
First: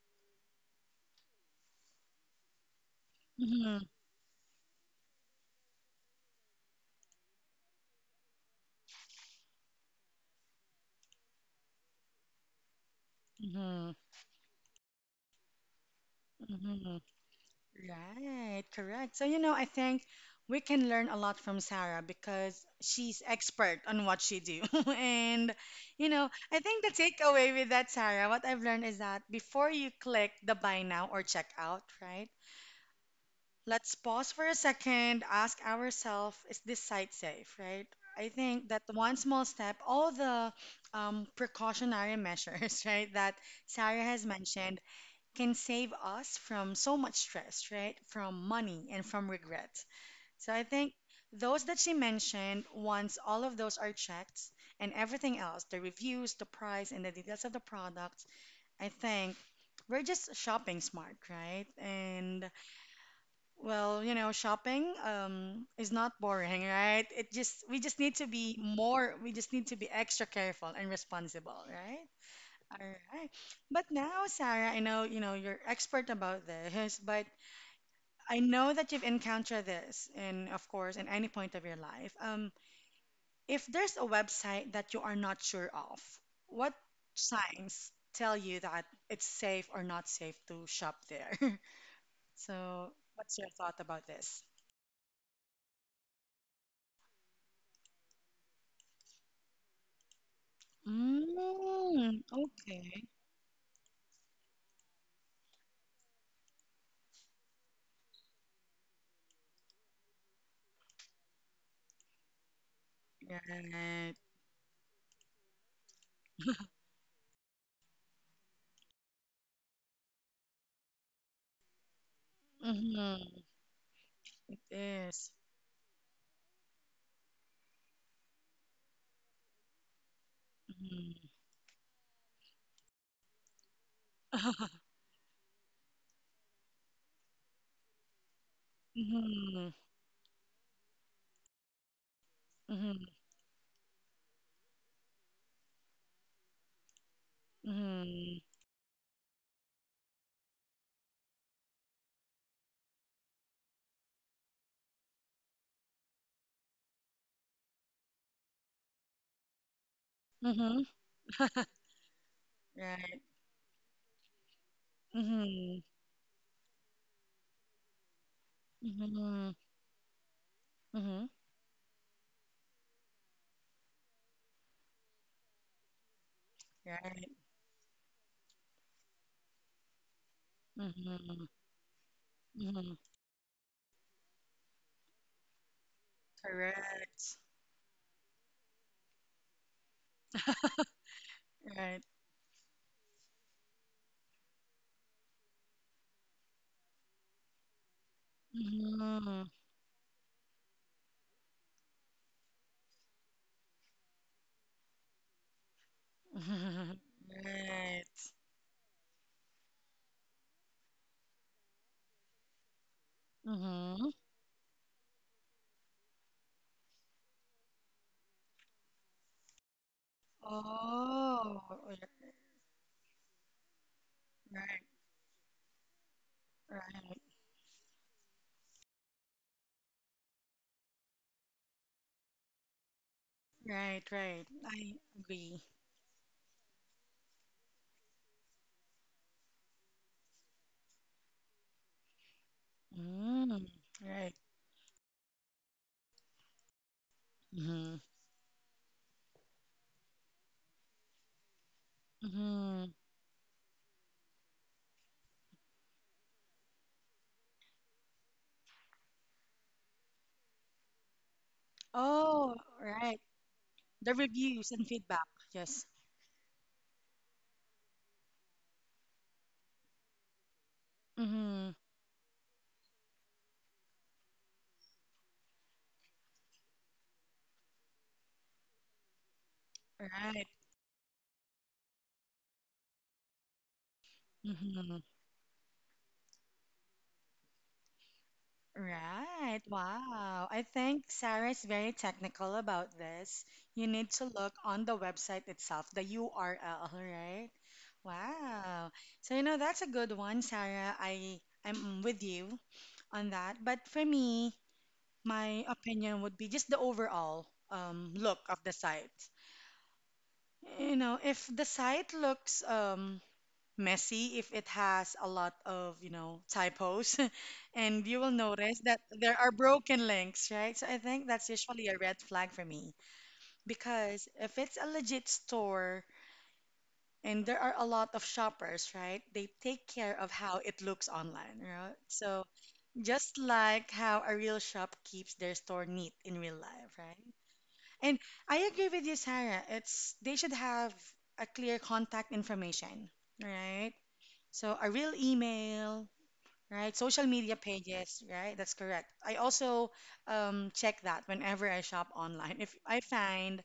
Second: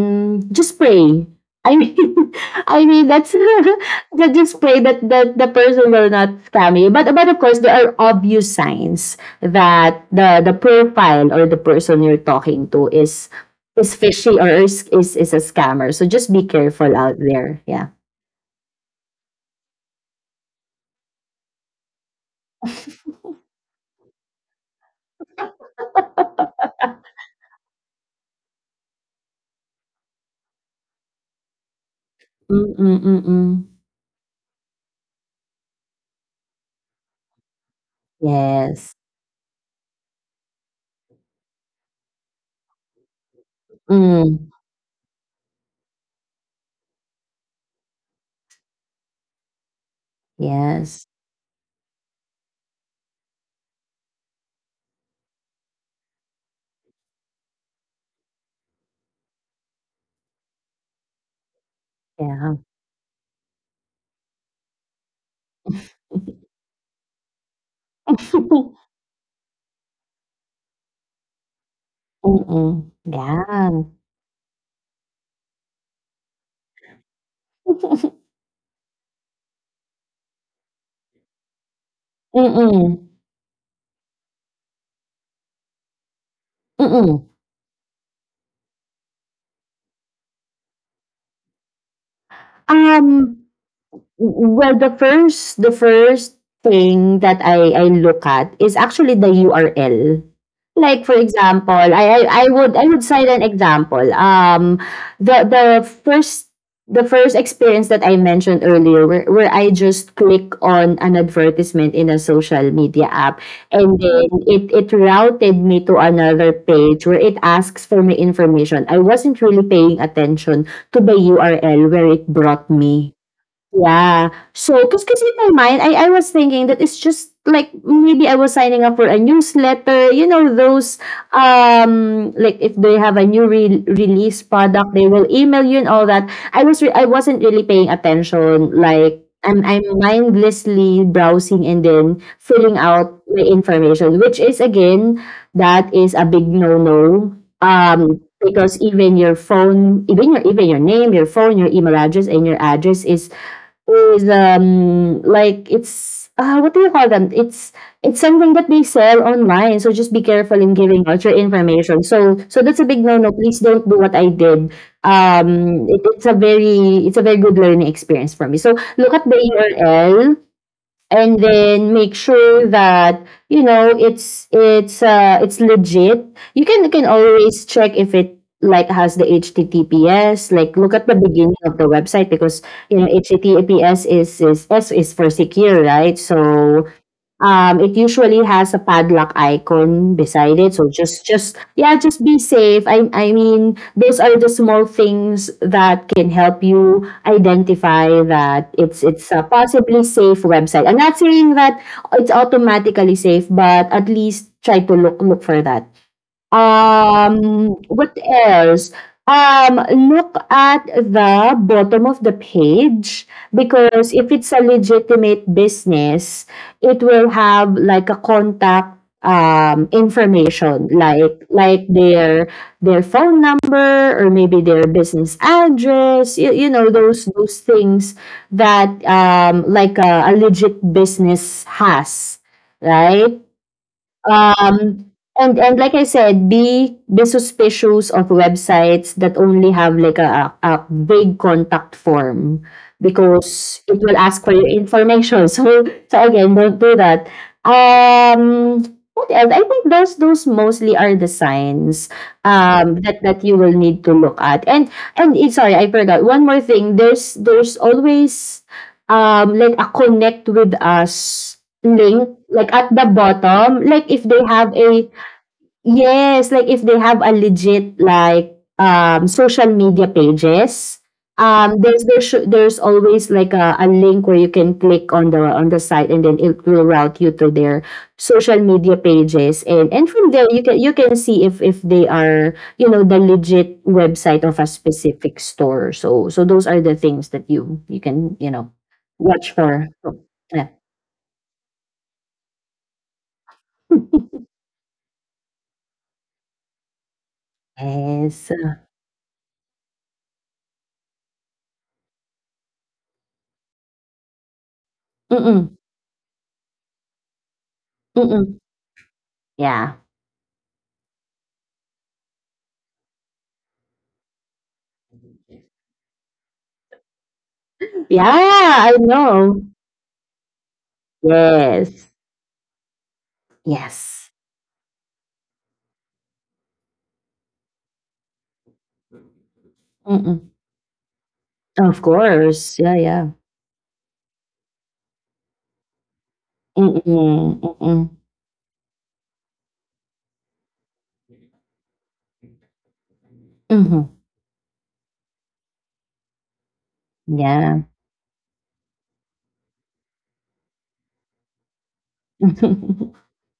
[SPEAKER 2] just pray. I mean, I mean that's
[SPEAKER 1] Mm-hmm.
[SPEAKER 2] that just pray that, that the person will not scam you. But but of course there are obvious signs that the the profile or the person you're talking to is
[SPEAKER 1] Mm-hmm.
[SPEAKER 2] is fishy or is is, is a scammer. So just be careful
[SPEAKER 1] Mm-hmm.
[SPEAKER 2] out there. Yeah.
[SPEAKER 1] Right. Correct. So, you know, I think we can learn a lot from Sarah because she's expert on what she do. And, you know, I think the takeaway with that, Sarah, what I've learned is that before you click the buy now or check out, right?
[SPEAKER 2] Mm mm mm mm.
[SPEAKER 1] Let's pause for a second, ask ourselves, is this site safe, right? I think that
[SPEAKER 2] Yes.
[SPEAKER 1] one small step, all the um, precautionary measures, right, that Sarah has
[SPEAKER 2] Mm.
[SPEAKER 1] mentioned can save us from so much stress, right, from money and from regrets. So I think
[SPEAKER 2] Yes.
[SPEAKER 1] those that she mentioned, once all of those are checked and everything else, the reviews, the price, and the details of the products, I think we're just shopping smart, right? And
[SPEAKER 2] Yeah.
[SPEAKER 1] well, you know, shopping um, is not boring, right? It just we just need to be more. We just need to be extra careful and responsible, right?
[SPEAKER 2] Mm
[SPEAKER 1] All
[SPEAKER 2] mm.
[SPEAKER 1] right. But
[SPEAKER 2] Yeah.
[SPEAKER 1] now, Sarah, I know you know you're expert about this, but
[SPEAKER 2] Mm
[SPEAKER 1] I know that you've encountered this, in of course, in any point of your life. Um,
[SPEAKER 2] mm.
[SPEAKER 1] if there's a website that you are not sure of, what
[SPEAKER 2] Mm mm.
[SPEAKER 1] signs tell you that it's safe or not safe to shop there? So, what's
[SPEAKER 2] Um,
[SPEAKER 1] your thought about this?
[SPEAKER 2] Well, the first the first thing that I I look at is actually the U R L. Like, for example, I I
[SPEAKER 1] Mm,
[SPEAKER 2] I would
[SPEAKER 1] okay.
[SPEAKER 2] I would cite an example. Um, the the first the first experience that I mentioned earlier, where, where I just click on an advertisement in a social media app, and
[SPEAKER 1] Right.
[SPEAKER 2] then it it routed me to another page where it asks for my information. I wasn't really paying attention to the U R L where it brought me.
[SPEAKER 1] Mm-hmm.
[SPEAKER 2] Yeah.
[SPEAKER 1] It
[SPEAKER 2] So, because
[SPEAKER 1] is.
[SPEAKER 2] in my mind, I, I was thinking that it's just like maybe I was signing up for a newsletter, you know, those,
[SPEAKER 1] Mm-hmm.
[SPEAKER 2] um, like if they have a new re- release product, they will email you and all that. I was, re- I wasn't really paying attention. Like, I'm,
[SPEAKER 1] Mm-hmm.
[SPEAKER 2] I'm mindlessly browsing and then filling
[SPEAKER 1] Mm-hmm.
[SPEAKER 2] out my information, which is again, that is a big no-no. Um, because even your phone, even your even your name, your phone, your email address, and your address is is, um, like it's, uh, what do you call them? It's it's something that they sell online, so just be careful in
[SPEAKER 1] Mm-hmm.
[SPEAKER 2] giving out your information. So so that's a big
[SPEAKER 1] Right.
[SPEAKER 2] no-no. Please don't do what I did.
[SPEAKER 1] Mm-hmm.
[SPEAKER 2] Um, it, it's a very it's a very good learning experience for me. So look at the
[SPEAKER 1] Mm-hmm.
[SPEAKER 2] U R L
[SPEAKER 1] Mm-hmm.
[SPEAKER 2] and then make sure that you know it's it's uh it's legit. You can you can
[SPEAKER 1] Right.
[SPEAKER 2] always check if it like has the https, like look at the
[SPEAKER 1] Mm-hmm.
[SPEAKER 2] beginning of the website, because
[SPEAKER 1] Mm-hmm.
[SPEAKER 2] you know https is is s is for secure, right? So
[SPEAKER 1] Correct.
[SPEAKER 2] Um, it usually has a padlock icon beside it, so just just yeah,
[SPEAKER 1] Right.
[SPEAKER 2] just be safe. I I mean, those are the small things that can help you identify that it's it's
[SPEAKER 1] Mm-hmm.
[SPEAKER 2] a possibly safe website. I'm not saying that it's automatically safe, but at least try to look look for that. Um, what
[SPEAKER 1] Right.
[SPEAKER 2] else? Um, Look at the bottom of the page,
[SPEAKER 1] Mm-hmm.
[SPEAKER 2] because if it's a legitimate business, it will have like a contact um information like
[SPEAKER 1] Oh,
[SPEAKER 2] like
[SPEAKER 1] yeah.
[SPEAKER 2] their their phone number or maybe
[SPEAKER 1] Right,
[SPEAKER 2] their business address, you, you know
[SPEAKER 1] right,
[SPEAKER 2] those those things that um like a, a legit business has, right?
[SPEAKER 1] right, right. I
[SPEAKER 2] Um, and
[SPEAKER 1] agree.
[SPEAKER 2] and like I said, be be suspicious of websites that only have like a, a a big contact form
[SPEAKER 1] Mm-hmm.
[SPEAKER 2] because it will ask for your information. So so again, don't do that.
[SPEAKER 1] Right.
[SPEAKER 2] Um, what else? I think those those mostly are the signs
[SPEAKER 1] Mm-hmm.
[SPEAKER 2] um that that you will need to look at. And and eh, sorry, I forgot one more thing. There's there's always um like a "connect with us" link,
[SPEAKER 1] Oh,
[SPEAKER 2] like at the
[SPEAKER 1] right.
[SPEAKER 2] bottom, like
[SPEAKER 1] The
[SPEAKER 2] if they
[SPEAKER 1] reviews
[SPEAKER 2] have
[SPEAKER 1] and
[SPEAKER 2] a
[SPEAKER 1] feedback. Yes.
[SPEAKER 2] yes, like if they have a legit, like um social media pages,
[SPEAKER 1] Mm-hmm.
[SPEAKER 2] um there's there should there's always like a, a link where you can click on the on the site and then it will route you to their social media pages, and and from
[SPEAKER 1] Right.
[SPEAKER 2] there you can you can see if if they are, you know, the legit website of a
[SPEAKER 1] Mm-hmm.
[SPEAKER 2] specific store. So so those are the things that you you can, you know, watch
[SPEAKER 1] Right.
[SPEAKER 2] for. So,
[SPEAKER 1] Wow. I
[SPEAKER 2] yeah.
[SPEAKER 1] think Sarah is very technical about this. You need to look on the website itself, the U R L, right?
[SPEAKER 2] Yes.
[SPEAKER 1] Wow. So you know that's a good one, Sarah. I I'm with you on that. But for me, my
[SPEAKER 2] Mm-mm,
[SPEAKER 1] opinion would be just the overall um, look
[SPEAKER 2] mm-mm.
[SPEAKER 1] of the site.
[SPEAKER 2] Yeah.
[SPEAKER 1] You know, if the site looks um, messy, if it has a lot of, you know, typos. And you
[SPEAKER 2] Yeah,
[SPEAKER 1] will notice
[SPEAKER 2] I
[SPEAKER 1] that there are
[SPEAKER 2] know.
[SPEAKER 1] broken links, right? So I think that's usually a
[SPEAKER 2] Yes.
[SPEAKER 1] red flag for me because
[SPEAKER 2] Yes.
[SPEAKER 1] if it's a legit store and there are a lot of shoppers, right? They take care of
[SPEAKER 2] Mm-mm.
[SPEAKER 1] how it looks online, right?
[SPEAKER 2] Of
[SPEAKER 1] So
[SPEAKER 2] course. Yeah, yeah.
[SPEAKER 1] just like how a real shop keeps their store neat in real life, right?
[SPEAKER 2] Mm-mm, mm-mm.
[SPEAKER 1] And I agree with you, Sarah. It's they should have a clear contact information, right?
[SPEAKER 2] Mm-hmm.
[SPEAKER 1] So a real email, right? Social media
[SPEAKER 2] Yeah.
[SPEAKER 1] pages, right? That's correct. I also um, check that whenever I shop online if I find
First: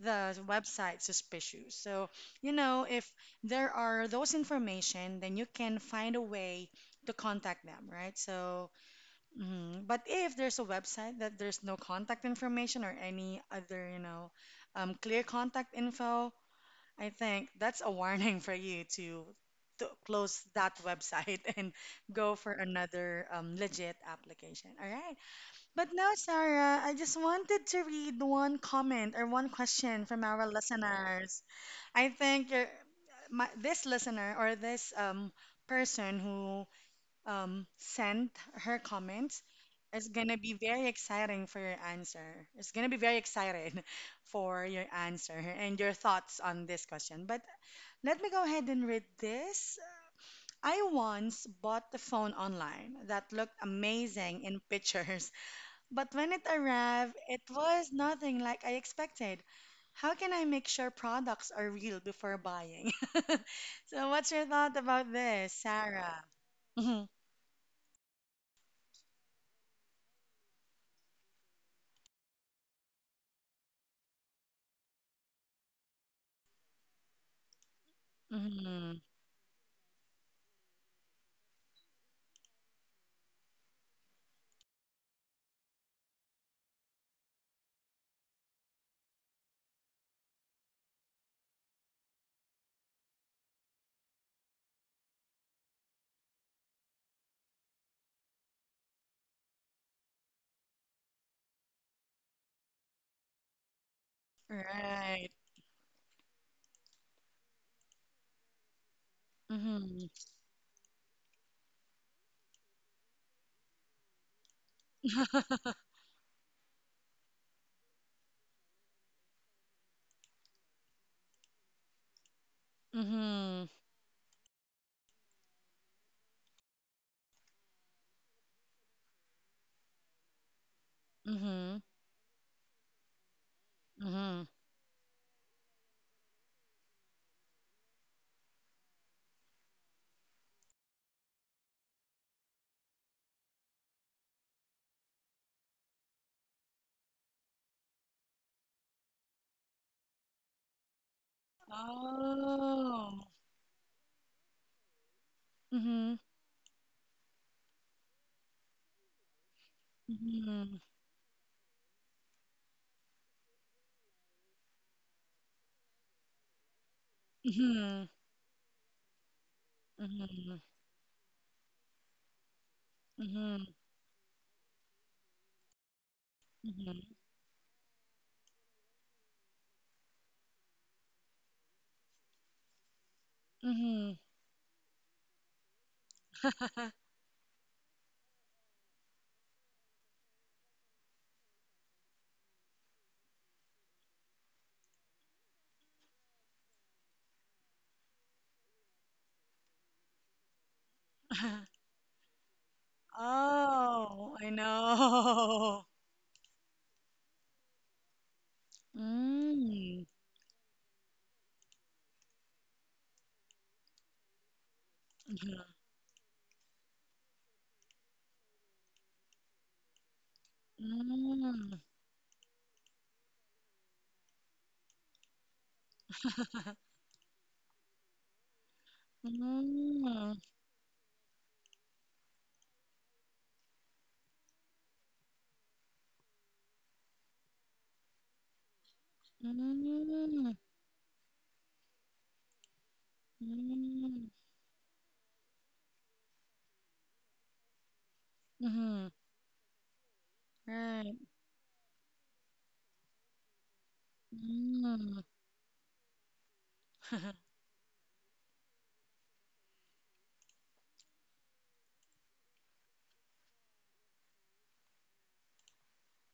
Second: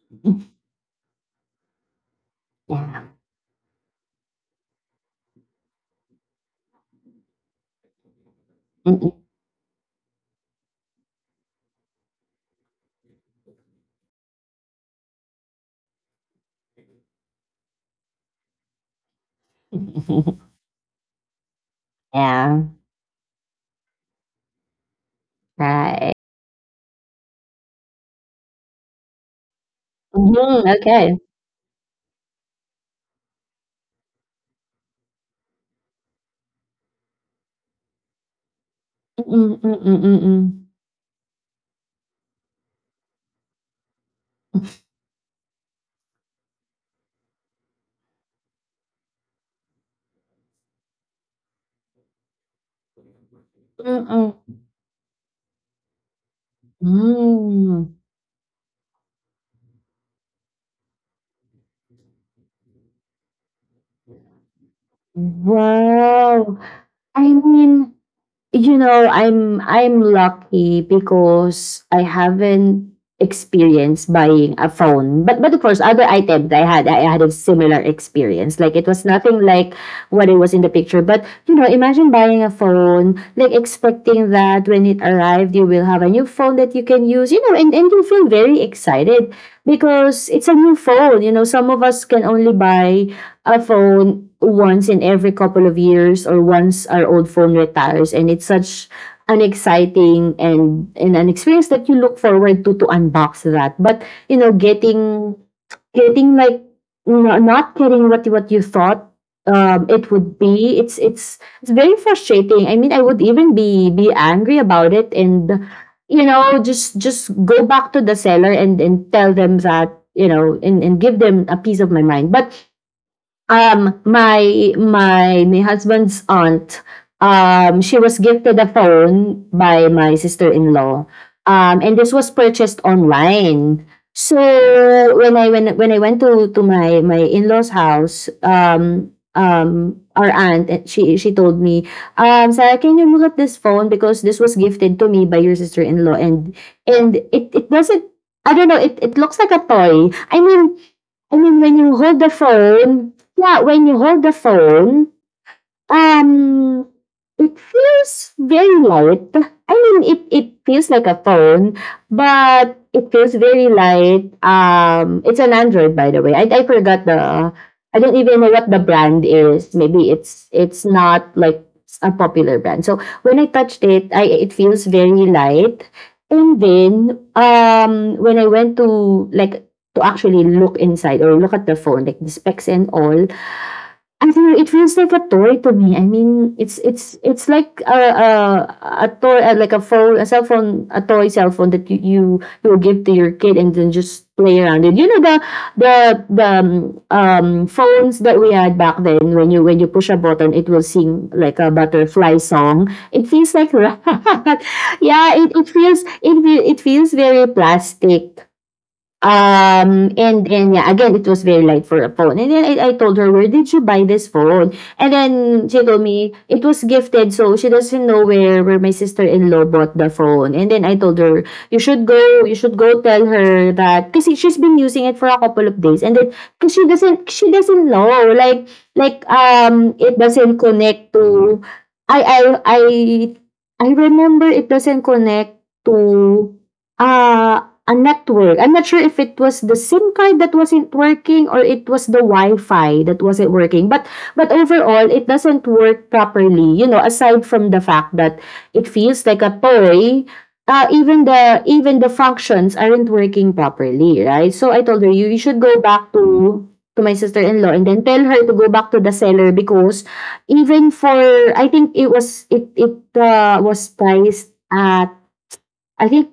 [SPEAKER 1] the website suspicious. So, you know,
[SPEAKER 2] Yeah.
[SPEAKER 1] if there are those information, then you can find a way to contact them, right? So,
[SPEAKER 2] Mm-mm.
[SPEAKER 1] mhm. But if there's a website that there's no contact information or any other, you know, um, clear contact info, I think that's a warning for you to, to close that website and go for
[SPEAKER 2] Yeah.
[SPEAKER 1] another um, legit application. All right. But now,
[SPEAKER 2] Right.
[SPEAKER 1] Sarah, I just wanted to read one comment or one question from our
[SPEAKER 2] Mm-hmm. Okay.
[SPEAKER 1] listeners. I think you're, my, this listener or this um, person who um, sent her comments
[SPEAKER 2] Mm-mm, mm-mm,
[SPEAKER 1] is going to
[SPEAKER 2] mm-mm.
[SPEAKER 1] be very exciting for your answer. It's going to be very excited for your answer and your thoughts on this question. But let me go ahead and read this. I once bought a phone online that looked
[SPEAKER 2] Mm-mm.
[SPEAKER 1] amazing in pictures, but when it arrived, it was
[SPEAKER 2] Mm.
[SPEAKER 1] nothing like I expected. How can I make sure products are real before buying? So, what's your thought about this, Sarah?
[SPEAKER 2] Wow.
[SPEAKER 1] Hmm.
[SPEAKER 2] I mean, you know, i'm i'm lucky because I haven't experienced buying a phone, but but of course other items, i had I had a similar experience, like it
[SPEAKER 1] Hmm.
[SPEAKER 2] was nothing like what it was in the picture. But you know, imagine buying a phone, like expecting that when it arrived you will have a new phone that you can use, you know, and, and you feel very excited because it's a new phone. You know, some of us can only buy a phone once in every couple of years, or once our old phone retires, and it's such an exciting and, and an experience that you look forward to to unbox that. But you know,
[SPEAKER 1] Right.
[SPEAKER 2] getting getting like no- not getting what what you thought um,
[SPEAKER 1] Hmm.
[SPEAKER 2] it would be, it's it's it's very frustrating. I mean, I would even be be angry about it, and you know, just just go back to the seller and and tell them that, you know, and, and give them a piece of my mind. But
[SPEAKER 1] Hmm.
[SPEAKER 2] um, my my my husband's aunt, um, she was gifted a phone by my sister-in-law.
[SPEAKER 1] Hmm.
[SPEAKER 2] Um, and this was purchased online. So
[SPEAKER 1] Hmm.
[SPEAKER 2] when I when when I went to to my my in-laws' house, um, um, our aunt eh, she she told me, um, Sarah, can you look at this phone, because this was gifted to me by your sister-in-law, and and it it doesn't, I don't know, it it looks like a toy. I mean I mean, when you hold the phone,
[SPEAKER 1] Oh.
[SPEAKER 2] yeah, when you hold the phone,
[SPEAKER 1] Hmm.
[SPEAKER 2] um, it feels very light. I mean, it, it
[SPEAKER 1] Hmm.
[SPEAKER 2] feels like a phone, but it feels very light. Um, it's an Android, by the way. I, I forgot the. I
[SPEAKER 1] Hmm.
[SPEAKER 2] don't even know what the brand is. Maybe it's it's not like a popular brand. So when I
[SPEAKER 1] Hmm.
[SPEAKER 2] touched it, I it feels very light. And
[SPEAKER 1] Hmm.
[SPEAKER 2] then um, when I went to like to actually look inside or look at the phone, like the specs and all,
[SPEAKER 1] Mm-hmm.
[SPEAKER 2] I feel it feels like a toy to me. I mean, it's it's it's like a a, a toy, uh, like a phone, a cell phone, a toy cell phone that you you you will give to your kid and then just play around it. You know, the the the um, um, phones that we had back then. When you when you push a button, it will sing like a butterfly song. It feels like
[SPEAKER 1] Oh, I
[SPEAKER 2] yeah. It, it
[SPEAKER 1] know.
[SPEAKER 2] feels it fe- it feels very plastic.
[SPEAKER 1] Mm.
[SPEAKER 2] Um, and and yeah, again, it was very light for a phone. And then I, I told her, where did you buy this phone? And
[SPEAKER 1] Mhm.
[SPEAKER 2] then she told me it was gifted, so she doesn't know where where my sister-in-law bought the phone. And then I told her,
[SPEAKER 1] Mm.
[SPEAKER 2] you should go, you should go tell her that kasi she's been using it for a couple of days. And then because she doesn't she doesn't know. Like like um it
[SPEAKER 1] Mm.
[SPEAKER 2] doesn't connect to I I I I remember it doesn't connect to uh a network. I'm not sure if it was the SIM card
[SPEAKER 1] Mm.
[SPEAKER 2] that wasn't working or it was the Wi-Fi that wasn't working. But
[SPEAKER 1] Mm.
[SPEAKER 2] but overall, it doesn't work properly. You know, aside from the fact that it
[SPEAKER 1] Mhm.
[SPEAKER 2] feels like a toy, uh,
[SPEAKER 1] Right.
[SPEAKER 2] even the even the functions aren't working properly, right? So I told her,
[SPEAKER 1] Mm.
[SPEAKER 2] you you should go back to to my sister-in-law and then tell her to go back to the seller. Because even for I think it was, it it uh, was priced at, I think,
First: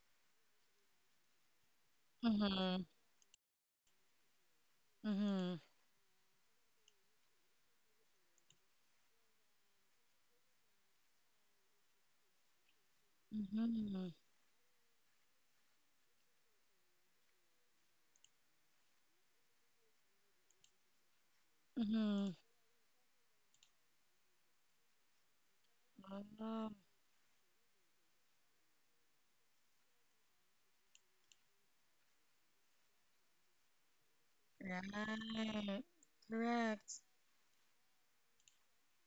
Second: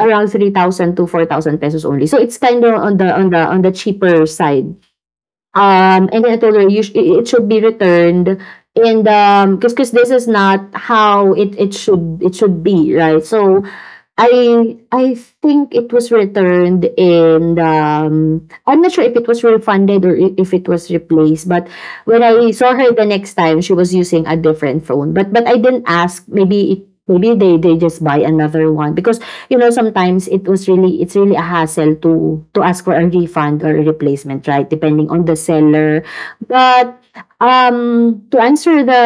[SPEAKER 2] around three thousand to four thousand pesos only. So it's kind of
[SPEAKER 1] Mhm.
[SPEAKER 2] on the on the on the cheaper side.
[SPEAKER 1] Mhm.
[SPEAKER 2] Um, and then I told her, you sh- it it should be returned, and um, because this is not how it it should it should be, right? So
[SPEAKER 1] Mhm.
[SPEAKER 2] I I think it was returned. And, um, I'm not sure if it was refunded or i- if it was replaced, but when
[SPEAKER 1] Mhm.
[SPEAKER 2] I saw her the next time, she was using a different phone. But but I didn't ask. Maybe
[SPEAKER 1] Oh,
[SPEAKER 2] it maybe they they just buy another one because you know, sometimes it was really it's really a hassle to to ask for a refund or a replacement, right? Depending on the
[SPEAKER 1] right.
[SPEAKER 2] seller. But
[SPEAKER 1] Correct.
[SPEAKER 2] um to answer the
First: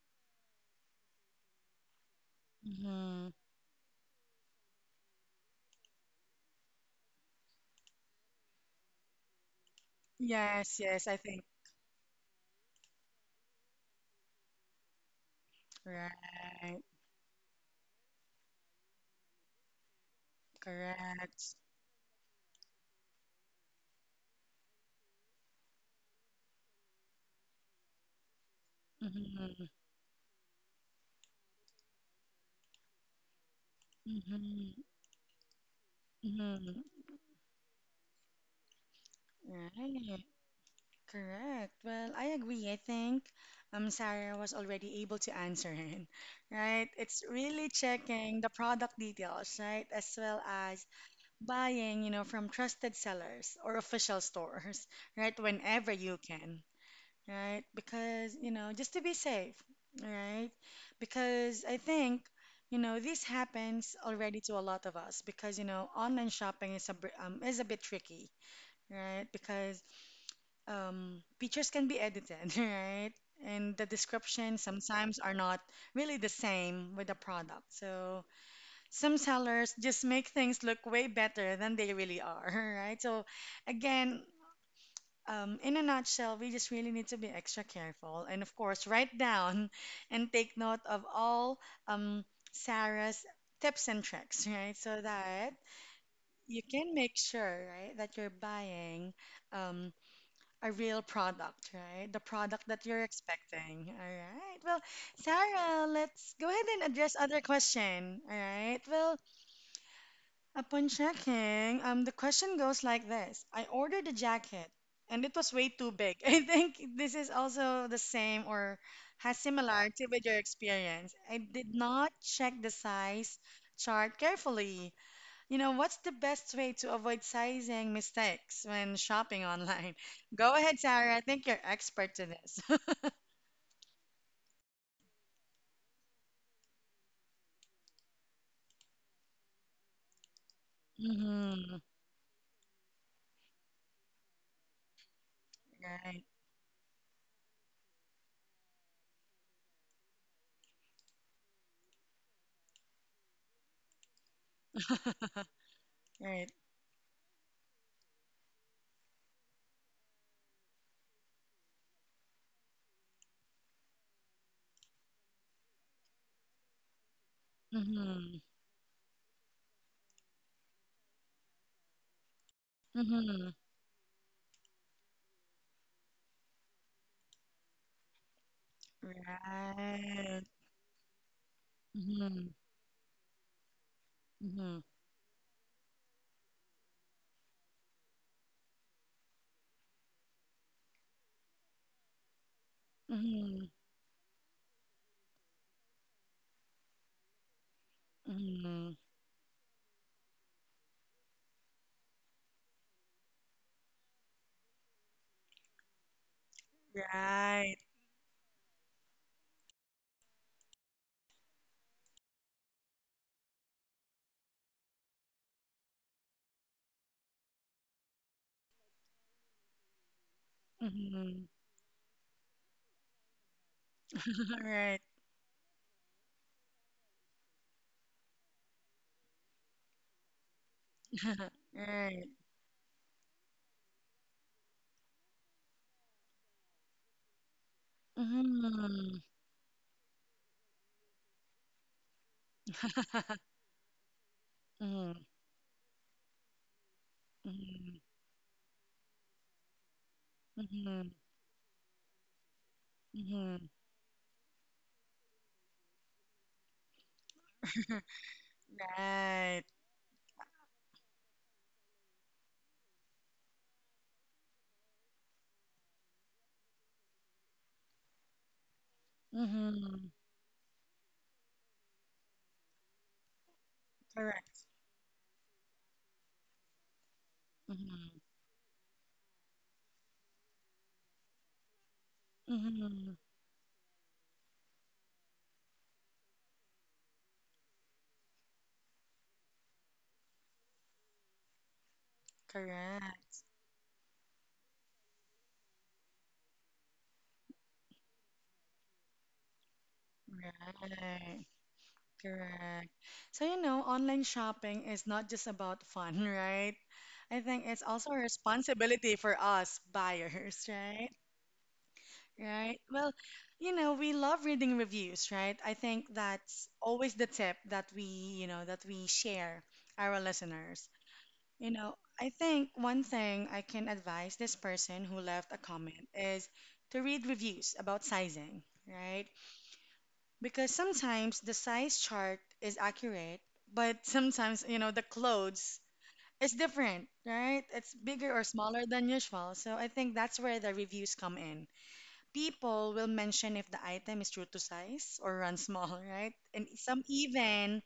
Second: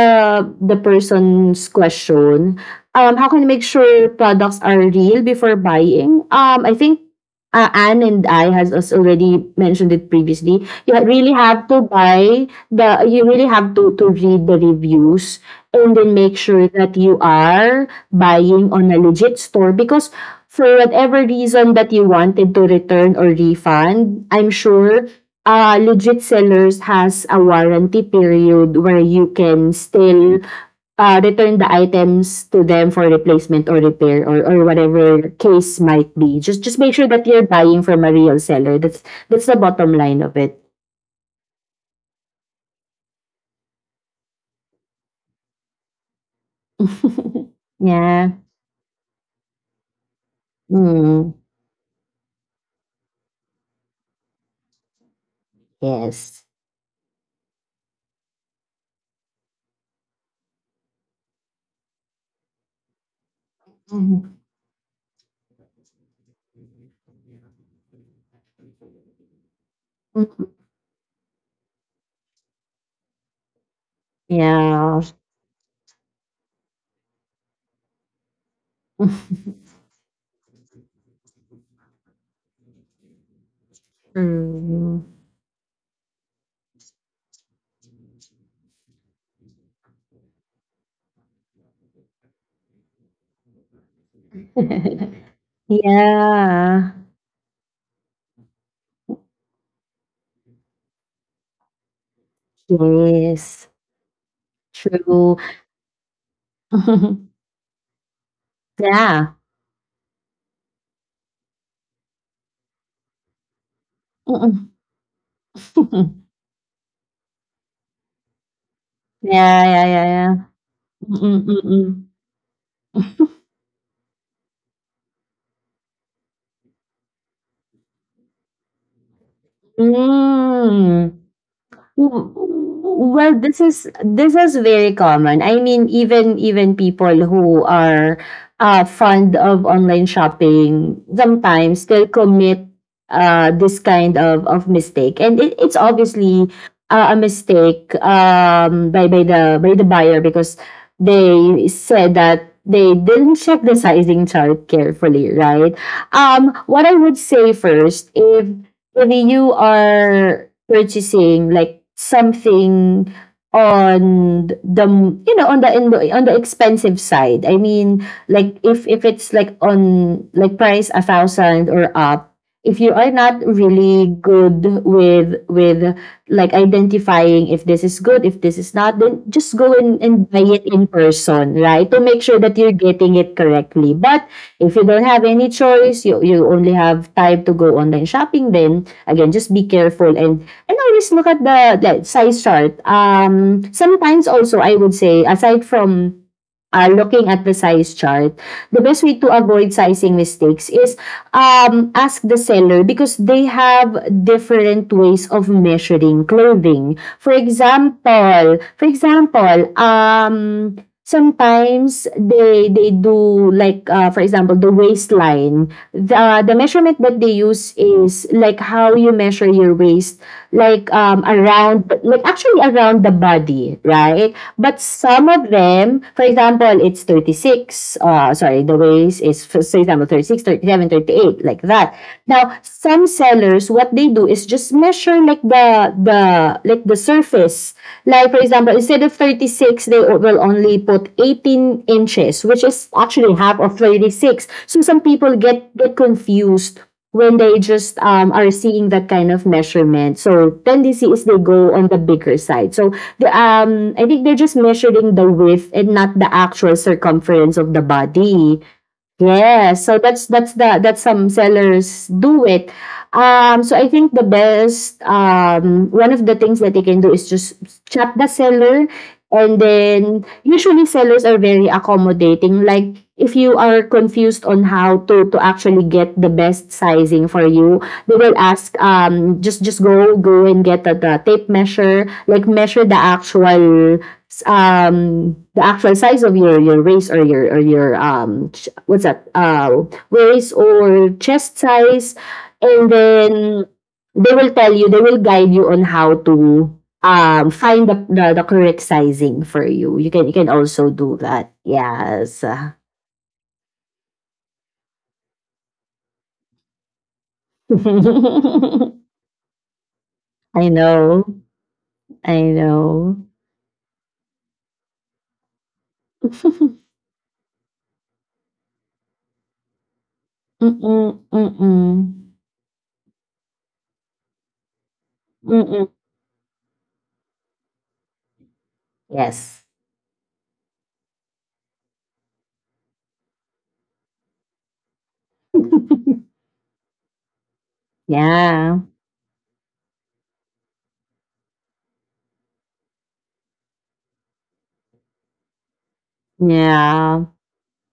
[SPEAKER 2] the person's question, um, how
[SPEAKER 1] Mhm.
[SPEAKER 2] can I make sure products are real before buying? Um, I think uh, Anne and I has us already mentioned it previously.
[SPEAKER 1] Yes,
[SPEAKER 2] You ha-
[SPEAKER 1] yes, I
[SPEAKER 2] really
[SPEAKER 1] think.
[SPEAKER 2] have to buy the. You really have to to read the reviews and then make sure
[SPEAKER 1] Right.
[SPEAKER 2] that you are buying on a legit store, because for whatever
[SPEAKER 1] Correct.
[SPEAKER 2] reason that you wanted to return or refund, I'm sure uh, legit sellers has a warranty period where you
[SPEAKER 1] Mhm.
[SPEAKER 2] can still uh, return the items to them for replacement or repair, or, or
[SPEAKER 1] Mhm.
[SPEAKER 2] whatever case might be. Just just
[SPEAKER 1] Mhm.
[SPEAKER 2] make sure that you're buying from a real seller. That's that's the bottom
[SPEAKER 1] Right.
[SPEAKER 2] line of it.
[SPEAKER 1] Correct. Well, I agree. I think um Sarah was already able to answer it, right? It's really
[SPEAKER 2] Yeah.
[SPEAKER 1] checking the product details, right? As well as
[SPEAKER 2] Mm.
[SPEAKER 1] buying, you know, from trusted sellers or official stores, right? Whenever you
[SPEAKER 2] Yes.
[SPEAKER 1] can, right? Because, you know, just to be safe, right? Because I think, you know, this happens
[SPEAKER 2] Mhm.
[SPEAKER 1] already to a lot of us because, you know, online shopping is a br- um, is a bit tricky, right? Because
[SPEAKER 2] Mhm.
[SPEAKER 1] um, pictures can be edited, right? And the descriptions
[SPEAKER 2] Yeah.
[SPEAKER 1] sometimes are not really the same with the product. So some sellers just make things look way better than they really are, right? So again,
[SPEAKER 2] True.
[SPEAKER 1] um, in a nutshell, we just really need to be extra careful and, of course, write down and take note of all um, Sarah's tips and tricks, right? So that you
[SPEAKER 2] Yeah.
[SPEAKER 1] can make sure, right, that you're buying um, a real product, right? The product that you're
[SPEAKER 2] Yes.
[SPEAKER 1] expecting. All right. Well,
[SPEAKER 2] True.
[SPEAKER 1] Sarah, let's go ahead and address other question. All right. Well,
[SPEAKER 2] Yeah.
[SPEAKER 1] upon checking, um, the question goes like this: I ordered a
[SPEAKER 2] Mm-mm.
[SPEAKER 1] jacket, and it was way too big. I think this is also the same or has
[SPEAKER 2] Yeah. Yeah. Yeah.
[SPEAKER 1] similarity with your
[SPEAKER 2] Yeah.
[SPEAKER 1] experience. I
[SPEAKER 2] Mm-mm,
[SPEAKER 1] did
[SPEAKER 2] mm-mm.
[SPEAKER 1] not check the size chart carefully. You know, what's the best way to avoid sizing mistakes when shopping online? Go ahead,
[SPEAKER 2] Mm.
[SPEAKER 1] Sarah. I think you're expert to
[SPEAKER 2] W-
[SPEAKER 1] this.
[SPEAKER 2] Well, this is this is very common. I mean, even even people who are uh, fond of online shopping
[SPEAKER 1] Mm-hmm.
[SPEAKER 2] sometimes still commit uh, this kind of, of mistake, and it, it's
[SPEAKER 1] Right.
[SPEAKER 2] obviously uh, a mistake um, by by the by the buyer because they said that they didn't check the sizing chart carefully, right?
[SPEAKER 1] Right.
[SPEAKER 2] Um, what I would say first, if if you are purchasing like something on the you know on the on the expensive side. I mean,
[SPEAKER 1] Mm-hmm.
[SPEAKER 2] like if if it's like on like price a thousand or up, if you are not
[SPEAKER 1] Mm-hmm.
[SPEAKER 2] really good with with like identifying if this is good, if this is not, then just go and, and
[SPEAKER 1] Right.
[SPEAKER 2] buy it in person, right? To make sure
[SPEAKER 1] Mm-hmm.
[SPEAKER 2] that you're getting it correctly. But if
[SPEAKER 1] Mm-hmm.
[SPEAKER 2] you don't have any choice, you, you only have time to go online shopping, then again, just be careful and and always look at the, the size chart. Um,
[SPEAKER 1] Mm-hmm.
[SPEAKER 2] sometimes also I would say aside from uh, looking at the size chart, the
[SPEAKER 1] Mm-hmm.
[SPEAKER 2] best way to avoid sizing mistakes is um, ask the seller because they have different ways of measuring clothing. For
[SPEAKER 1] Right.
[SPEAKER 2] example, for example, um, sometimes they they do like uh, for example, the waistline, the the measurement that they use is like how you measure your waist, like um,
[SPEAKER 1] Mm-hmm.
[SPEAKER 2] around like actually around the body, right? But
[SPEAKER 1] Right.
[SPEAKER 2] some of them, for example, it's thirty six. Uh, sorry, the waist is, for example, thirty six thirty seven thirty eight, like that.
[SPEAKER 1] Right.
[SPEAKER 2] Now some sellers what they do is just measure like the the like the surface. Like for example, instead of
[SPEAKER 1] Mm-hmm.
[SPEAKER 2] thirty six they will only put eighteen inches, which is actually half of thirty six. So some people get get confused when they just
[SPEAKER 1] Mm-hmm.
[SPEAKER 2] um, are seeing that kind of measurement. So tendency
[SPEAKER 1] Mm-hmm.
[SPEAKER 2] is they go on the bigger side. So the
[SPEAKER 1] Mm-hmm.
[SPEAKER 2] um, I think they're just measuring the width and not the actual circumference of the body.
[SPEAKER 1] Right.
[SPEAKER 2] Yes, so that's that's the that some sellers do it. Um, so I think the best, um, one of the things that they can do is just chat the seller, and
[SPEAKER 1] Mm-hmm.
[SPEAKER 2] then usually sellers are very accommodating. Like if you are confused on
[SPEAKER 1] Correct.
[SPEAKER 2] how to to actually get the best sizing for you, they
[SPEAKER 1] Mm-hmm.
[SPEAKER 2] will ask, um, just just go go and get the, the tape measure, like measure the
[SPEAKER 1] Mm-hmm.
[SPEAKER 2] actual s- um the actual size of your your waist or your or your um, ch- what's that uh waist or chest size, and then
[SPEAKER 1] Correct.
[SPEAKER 2] they will tell you, they will guide you on how to um, find the the, the correct sizing for you. You can you can also do
[SPEAKER 1] Right.
[SPEAKER 2] that, yes.
[SPEAKER 1] Correct. So, you know, online shopping is not just about fun, right? I think it's also a responsibility for us
[SPEAKER 2] I
[SPEAKER 1] buyers,
[SPEAKER 2] know.
[SPEAKER 1] right?
[SPEAKER 2] I know.
[SPEAKER 1] Right. Well, you know, we love reading reviews, right? I think that's always the tip that we, you know, that we share our listeners.
[SPEAKER 2] Mm-mm,
[SPEAKER 1] You
[SPEAKER 2] mm-mm,
[SPEAKER 1] know, I think one thing I can advise this person who left a
[SPEAKER 2] mm-mm.
[SPEAKER 1] comment is to read reviews about sizing, right?
[SPEAKER 2] Yes.
[SPEAKER 1] Because sometimes the size chart is accurate, but sometimes, you know, the clothes is different, right? It's bigger or
[SPEAKER 2] Yeah.
[SPEAKER 1] smaller than usual. So I think that's where the reviews come in. People will mention if the item is true to size or run small, right? And some
[SPEAKER 2] Yeah.
[SPEAKER 1] even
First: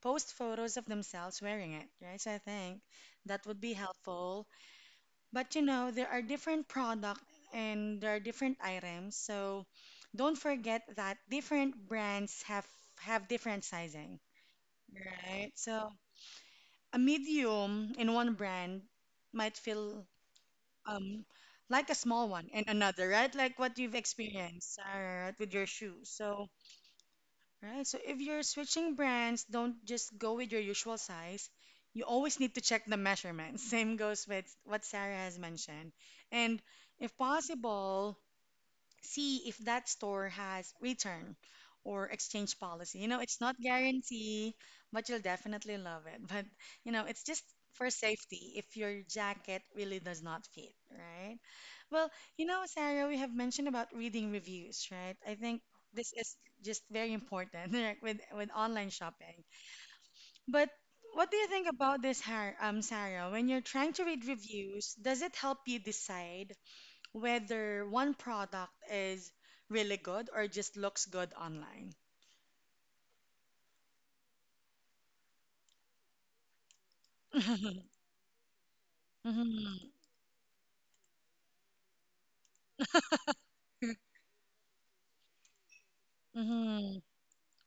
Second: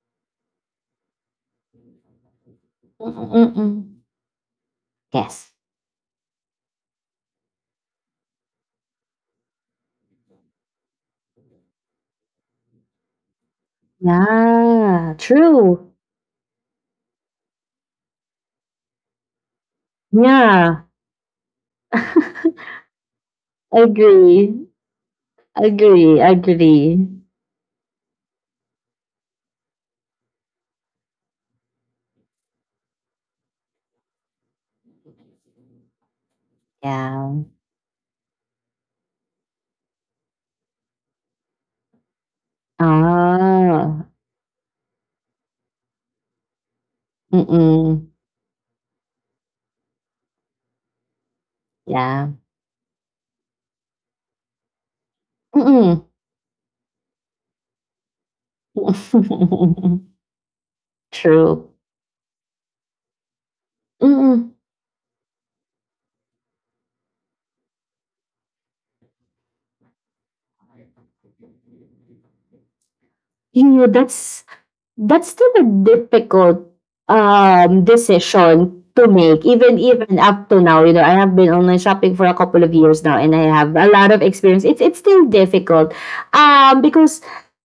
[SPEAKER 1] post photos of themselves wearing it, right? So I think
[SPEAKER 2] Mm,
[SPEAKER 1] that
[SPEAKER 2] mm,
[SPEAKER 1] would be
[SPEAKER 2] mm.
[SPEAKER 1] helpful,
[SPEAKER 2] Yes.
[SPEAKER 1] but you know, there are different product and there are different items. So don't forget that different brands have have different sizing,
[SPEAKER 2] Yeah,
[SPEAKER 1] right?
[SPEAKER 2] true.
[SPEAKER 1] So a medium in one brand might feel
[SPEAKER 2] Yeah.
[SPEAKER 1] um like a small one in another, right? Like what you've
[SPEAKER 2] Agree.
[SPEAKER 1] experienced, uh, with your shoes.
[SPEAKER 2] Agree.
[SPEAKER 1] So
[SPEAKER 2] Agree.
[SPEAKER 1] right. So if you're switching brands, don't just go with your usual size. You always need to check the measurements. Same goes with what Sarah has mentioned. And if
[SPEAKER 2] Yeah.
[SPEAKER 1] possible, see if that store has return or exchange policy. You know, it's not
[SPEAKER 2] Ah.
[SPEAKER 1] guarantee, but you'll definitely love it. But you know, it's just for
[SPEAKER 2] Mm-mm.
[SPEAKER 1] safety if your jacket really does not fit, right? Well,
[SPEAKER 2] Yeah.
[SPEAKER 1] you know, Sarah, we have mentioned about reading reviews, right? I think
[SPEAKER 2] Mm-mm.
[SPEAKER 1] this is just very important, right, with with online shopping. But what do you think
[SPEAKER 2] True.
[SPEAKER 1] about this, Har- um, Sarah? When you're trying to read
[SPEAKER 2] Mm-mm.
[SPEAKER 1] reviews, does it help you decide whether one product is really good or just looks good online?
[SPEAKER 2] You know, that's that's still a difficult um, decision to make, even
[SPEAKER 1] Mm-hmm.
[SPEAKER 2] even up to now. You know, I have been online shopping for a couple of years now and I have a lot of experience. It's it's still difficult um,
[SPEAKER 1] Mm-hmm.
[SPEAKER 2] because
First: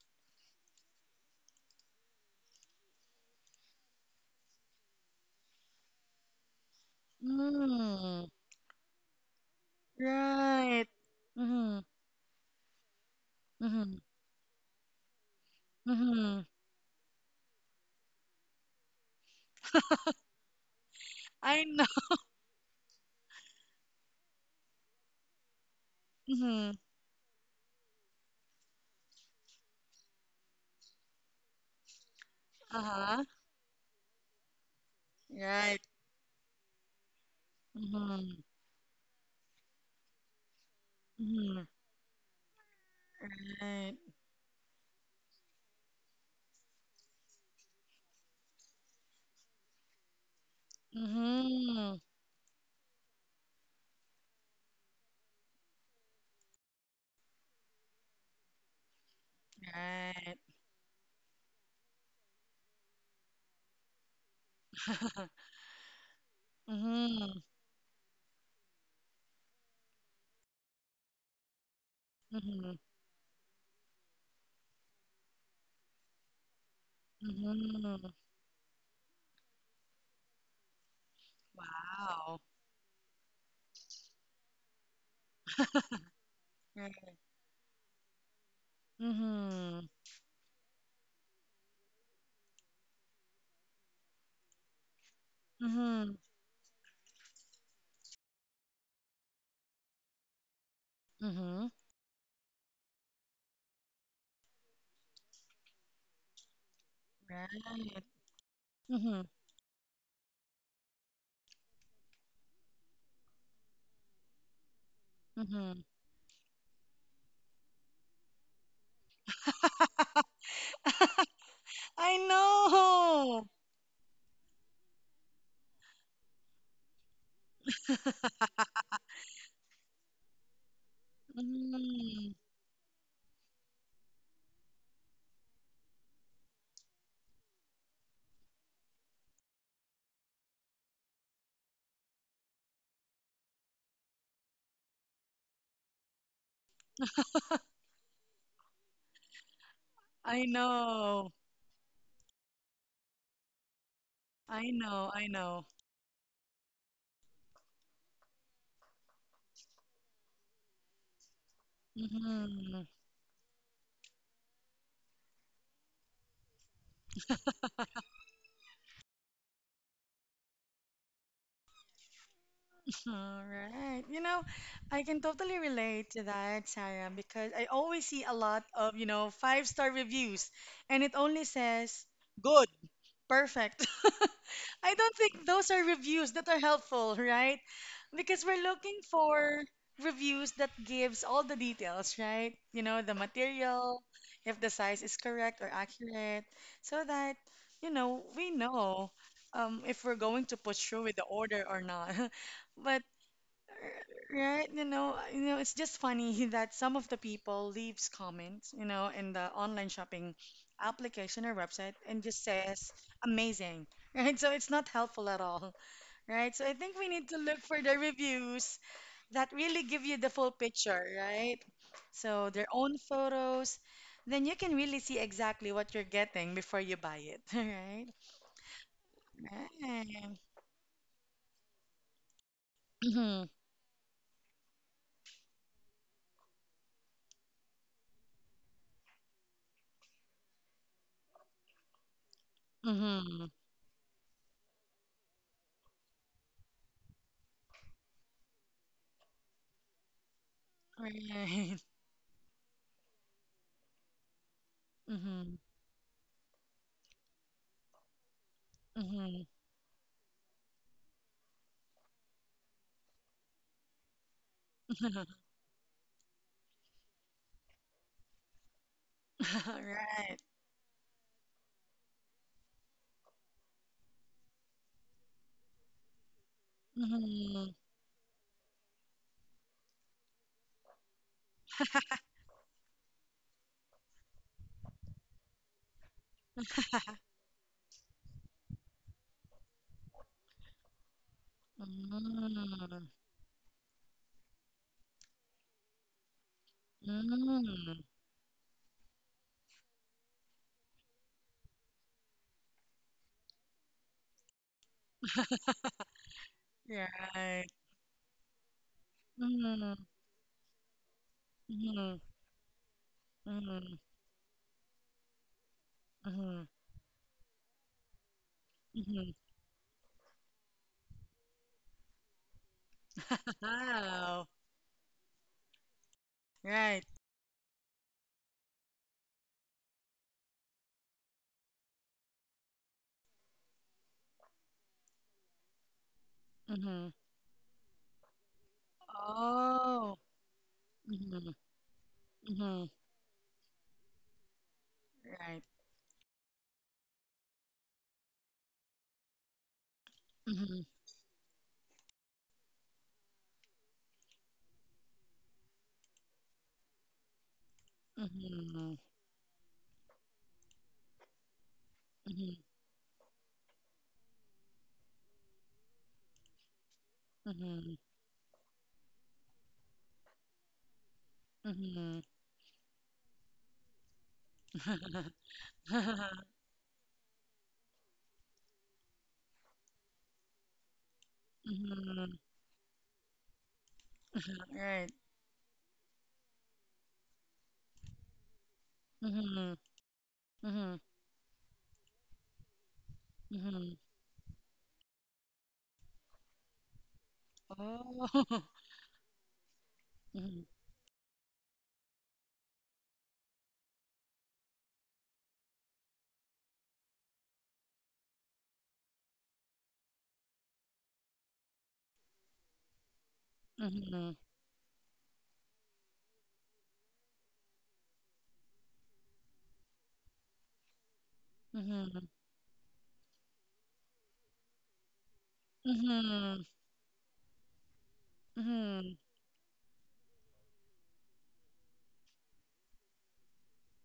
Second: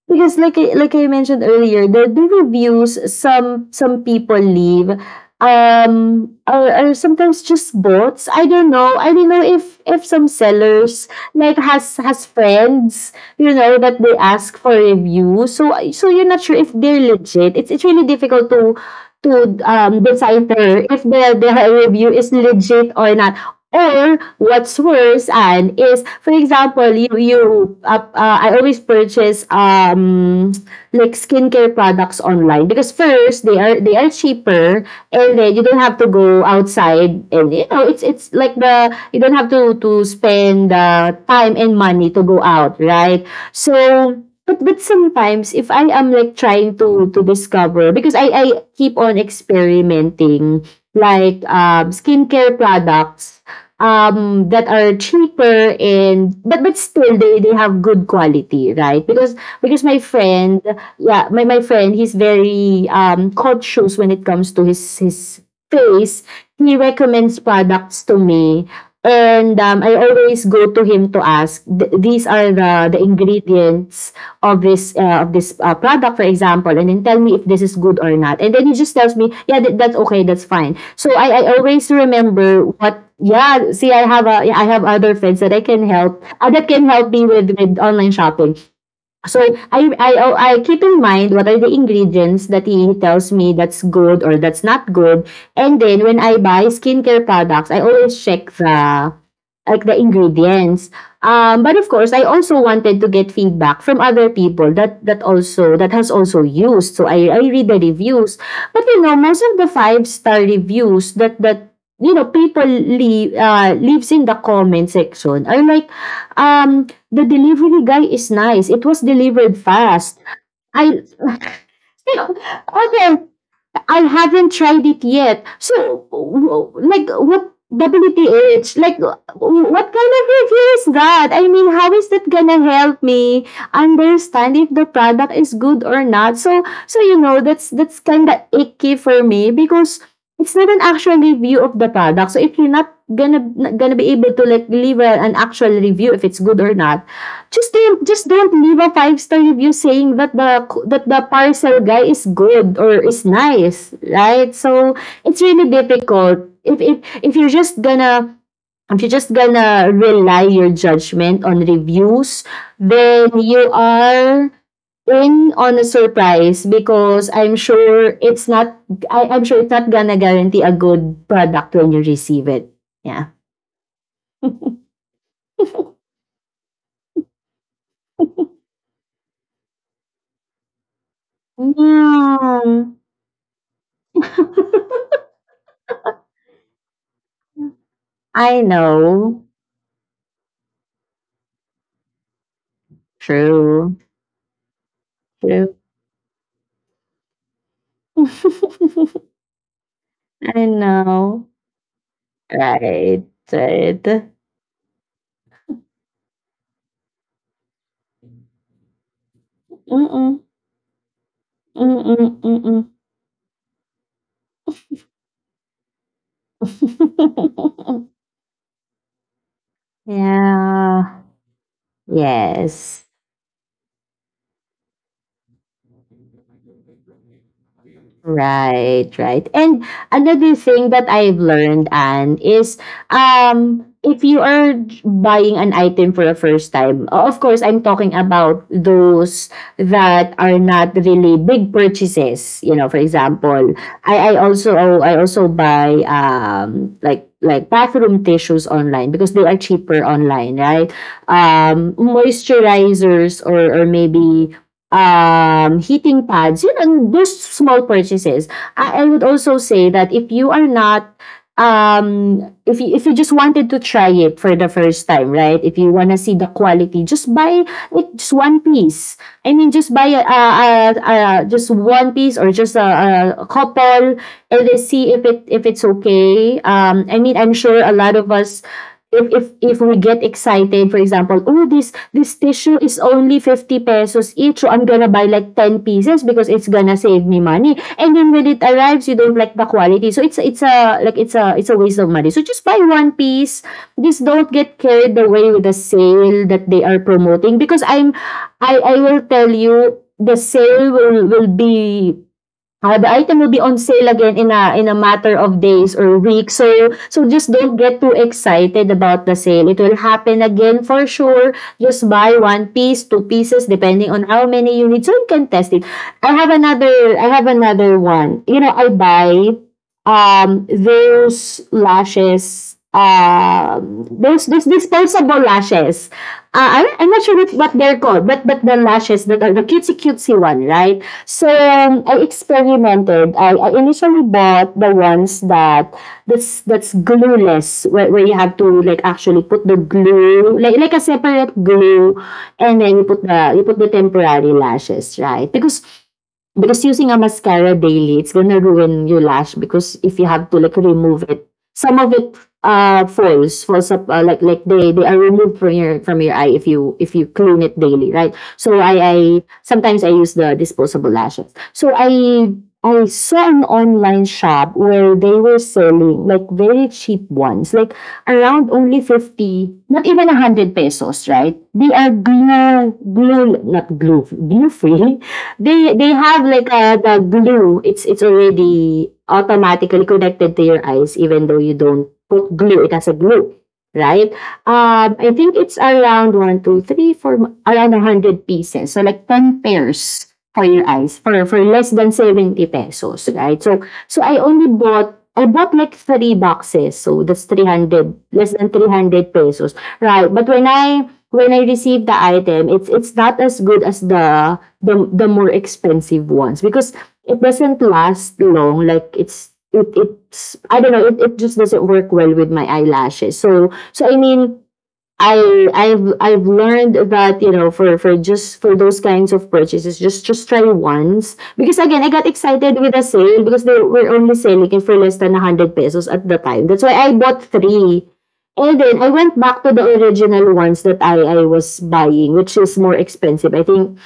[SPEAKER 2] because like I- like I mentioned earlier, the, the reviews some some people leave um, are, are sometimes just
[SPEAKER 1] Mm.
[SPEAKER 2] bots. I don't know. I don't know if if some
[SPEAKER 1] Right.
[SPEAKER 2] sellers like
[SPEAKER 1] Mm-hmm.
[SPEAKER 2] has has friends, you know, that
[SPEAKER 1] Mm-hmm.
[SPEAKER 2] they ask for review, so so you're not
[SPEAKER 1] Mm-hmm.
[SPEAKER 2] sure if they're legit. It's it's really difficult to to um, decipher if the the
[SPEAKER 1] I know.
[SPEAKER 2] review is legit or not, or what's worse and is, for
[SPEAKER 1] Mm-hmm.
[SPEAKER 2] example, you you uh, uh, I always purchase um, like skincare products online because
[SPEAKER 1] Uh-huh.
[SPEAKER 2] first, they are they are cheaper, and then you
[SPEAKER 1] Right.
[SPEAKER 2] don't have to go outside, and you know, it's it's
[SPEAKER 1] Mm-hmm.
[SPEAKER 2] like the you don't have to to spend uh, time
[SPEAKER 1] Mm-hmm.
[SPEAKER 2] and money to go out, right?
[SPEAKER 1] Right.
[SPEAKER 2] So, but but sometimes if I am like trying to to discover, because I I keep on experimenting like um,
[SPEAKER 1] Mm-hmm.
[SPEAKER 2] skincare products um, that are cheaper, and but but still they they have good quality, right? Because because my friend, yeah, my my friend, he's very um, cautious when it comes to his
[SPEAKER 1] Right.
[SPEAKER 2] his face. He recommends
[SPEAKER 1] Mm-hmm.
[SPEAKER 2] products to me, and um, I always go to him to ask, "The these are
[SPEAKER 1] Mm-hmm.
[SPEAKER 2] the the ingredients of this, uh, of this, uh, product, for example, and then tell me if this is good
[SPEAKER 1] Mm-hmm.
[SPEAKER 2] or not." And then he just tells me, "Yeah, that that's okay, that's fine." So I I always
[SPEAKER 1] Wow.
[SPEAKER 2] remember what, yeah, see, I have a, I have other friends that I can help, uh, that can help
[SPEAKER 1] Right.
[SPEAKER 2] me with with online shopping. So
[SPEAKER 1] Mm-hmm.
[SPEAKER 2] I I, oh, I keep in mind what are the ingredients that he tells me that's good or that's not good, and then when
[SPEAKER 1] Mm-hmm.
[SPEAKER 2] I buy skincare products, I always check the like the ingredients. Um,
[SPEAKER 1] Mm-hmm.
[SPEAKER 2] but of course, I also wanted to get feedback from other people that that also that has also used. So I I read the
[SPEAKER 1] Right.
[SPEAKER 2] reviews, but you know,
[SPEAKER 1] Mm-hmm.
[SPEAKER 2] most of the five star reviews that that you know people leave, uh, leaves in the comment section are
[SPEAKER 1] Mm-hmm.
[SPEAKER 2] like, um, the delivery guy is nice. It was delivered fast. I
[SPEAKER 1] I
[SPEAKER 2] okay,
[SPEAKER 1] know.
[SPEAKER 2] I haven't tried it yet. So, w- like, what W T H? Like, w- what kind of review is that? I mean, how is that
[SPEAKER 1] Mm,
[SPEAKER 2] gonna help me understand if the product is good or not? So, so you know, that's that's kind of icky for me because it's not an actual review of the product. So, if you're not gonna not gonna be able to like deliver an actual review if it's good or not, just don't just don't leave a five star review saying that
[SPEAKER 1] I
[SPEAKER 2] the that the
[SPEAKER 1] know.
[SPEAKER 2] parcel guy is good or is nice, right?
[SPEAKER 1] I
[SPEAKER 2] So
[SPEAKER 1] know. I
[SPEAKER 2] it's really
[SPEAKER 1] know.
[SPEAKER 2] difficult. If if if you're just gonna if you're just gonna rely your judgment on reviews,
[SPEAKER 1] Mm-hmm.
[SPEAKER 2] then you are in on a surprise because I'm sure it's not, I, I'm sure it's not gonna guarantee a good product when you receive it. Yeah.
[SPEAKER 1] All right. You know, I can totally relate to that, Sarah, because I always see a lot of, you know, five-star reviews and it only says good.
[SPEAKER 2] Yeah.
[SPEAKER 1] Perfect. I don't think those are reviews that are helpful, right? Because
[SPEAKER 2] I
[SPEAKER 1] we're looking
[SPEAKER 2] know.
[SPEAKER 1] for reviews that gives all the details, right? You know, the
[SPEAKER 2] True.
[SPEAKER 1] material, if the size is correct or
[SPEAKER 2] True.
[SPEAKER 1] accurate, so that, you know, we know um, if we're going to
[SPEAKER 2] I
[SPEAKER 1] push through with the
[SPEAKER 2] know.
[SPEAKER 1] order or not. But
[SPEAKER 2] Right. Right.
[SPEAKER 1] right? You know, uh, you know, it's just funny that some of the people leaves comments, you know, in the online
[SPEAKER 2] Mm-mm.
[SPEAKER 1] shopping application or website and just
[SPEAKER 2] Mm-mm.
[SPEAKER 1] says amazing, right? So it's not helpful at all, right? So I think we need to look for the
[SPEAKER 2] Mm-mm.
[SPEAKER 1] reviews that really give you the full picture,
[SPEAKER 2] Yeah.
[SPEAKER 1] right? So their own
[SPEAKER 2] Yes.
[SPEAKER 1] photos, then you can really see exactly what you're getting before you buy it, right?
[SPEAKER 2] Right, right. And
[SPEAKER 1] Right.
[SPEAKER 2] another thing that I've learned, Anne, is
[SPEAKER 1] Mm-hmm.
[SPEAKER 2] um, if you are j- buying an item for the first time, o- of course, I'm talking about those that are not really big purchases. You know, for
[SPEAKER 1] Mm-hmm.
[SPEAKER 2] example, I, I also I also buy um, like like bathroom tissues online because they are cheaper online, right?
[SPEAKER 1] Right.
[SPEAKER 2] Um, moisturizers or or maybe
[SPEAKER 1] Mm-hmm.
[SPEAKER 2] um, heating pads, yun, and those small purchases. I, I would
[SPEAKER 1] Mm-hmm.
[SPEAKER 2] also say that if you are not, um, if you, if you just wanted to try it for the first time, right? If you wanna see the quality, just buy it, just one piece. I mean, just buy a, a,
[SPEAKER 1] Right.
[SPEAKER 2] a, a, just one piece, or just a, a couple, and then see if it if it's okay. Um, I mean, I'm
[SPEAKER 1] Mhm.
[SPEAKER 2] sure a lot of us if if if we get excited, for example, oh, this this tissue is only fifty pesos each, so I'm gonna buy like ten pieces because it's gonna save me money. And then when it arrives, you don't like the quality. So it's it's a like it's a, it's a waste of money. So
[SPEAKER 1] Mm.
[SPEAKER 2] just buy one piece. Just don't get carried away with the sale that they are promoting because
[SPEAKER 1] Mm.
[SPEAKER 2] I'm I I will tell you the sale will will be, uh, the item will be on sale again in a, in a matter of days or weeks. So so just
[SPEAKER 1] Right.
[SPEAKER 2] don't get too excited about the sale. It will
[SPEAKER 1] Mhm.
[SPEAKER 2] happen again for sure. Just
[SPEAKER 1] Mhm.
[SPEAKER 2] buy one piece, two pieces, depending on how many you need. So you can test it. I
[SPEAKER 1] Mhm.
[SPEAKER 2] have
[SPEAKER 1] Mhm.
[SPEAKER 2] another, I have another one. You know, I
[SPEAKER 1] Mhm.
[SPEAKER 2] buy um, those lashes um, those
[SPEAKER 1] Wow.
[SPEAKER 2] those disposable lashes, uh, I,
[SPEAKER 1] Right.
[SPEAKER 2] I'm not sure what, what they're called, but but the lashes that are the cutesy cutesy one, right? So um, I experimented. I, I initially bought the ones that that's that's
[SPEAKER 1] Mhm.
[SPEAKER 2] glueless, where, where you have to like actually put the
[SPEAKER 1] Oh.
[SPEAKER 2] glue, like like a separate
[SPEAKER 1] Mhm.
[SPEAKER 2] glue, and
[SPEAKER 1] Mhm.
[SPEAKER 2] then you put the you put the temporary lashes, right?
[SPEAKER 1] Right.
[SPEAKER 2] Because Because using a mascara daily, it's gonna ruin your lash because if you have to like
[SPEAKER 1] Mhm.
[SPEAKER 2] remove it, some of it uh, falls falls up, uh, like like they they are removed from your from your eye if you if you clean it daily, right? So I
[SPEAKER 1] Mhm.
[SPEAKER 2] I sometimes I use the disposable lashes. So I
[SPEAKER 1] Mhm.
[SPEAKER 2] I saw an online shop where they were selling like very cheap ones, like
[SPEAKER 1] Mhm.
[SPEAKER 2] around only fifty, not even one hundred pesos, right? They are
[SPEAKER 1] Mhm.
[SPEAKER 2] glue, glue, not glue, glue free.
[SPEAKER 1] Mhm.
[SPEAKER 2] they they have like uh, the glue. It's it's already automatically connected to your eyes, even though you don't put glue. It has a glue, right?
[SPEAKER 1] Right.
[SPEAKER 2] Um, I think it's around one, two, three, four, m- around a hundred pieces. So like ten
[SPEAKER 1] Mhm.
[SPEAKER 2] pairs for your
[SPEAKER 1] Mhm.
[SPEAKER 2] eyes for for less than seventy pesos, right? So
[SPEAKER 1] Mhm.
[SPEAKER 2] so I only bought. I bought like three boxes, so that's three hundred
[SPEAKER 1] Oh.
[SPEAKER 2] less than three hundred pesos, right? But when
[SPEAKER 1] Mhm.
[SPEAKER 2] I when I received the item, it's it's not as good as the the the more expensive ones because it doesn't last long. Like it's it it's I don't know. It, it just doesn't work well with my eyelashes. So so I
[SPEAKER 1] Mhm.
[SPEAKER 2] mean. I I've I've learned that, you know, for for just for those kinds of purchases, just just try once, because again, I got
[SPEAKER 1] Mhm.
[SPEAKER 2] excited with the sale because they were only selling it for less than a hundred pesos at the
[SPEAKER 1] Mhm.
[SPEAKER 2] time. That's why I bought three, and then I
[SPEAKER 1] Mhm.
[SPEAKER 2] went back to the original ones that I I was buying, which is more expensive. I think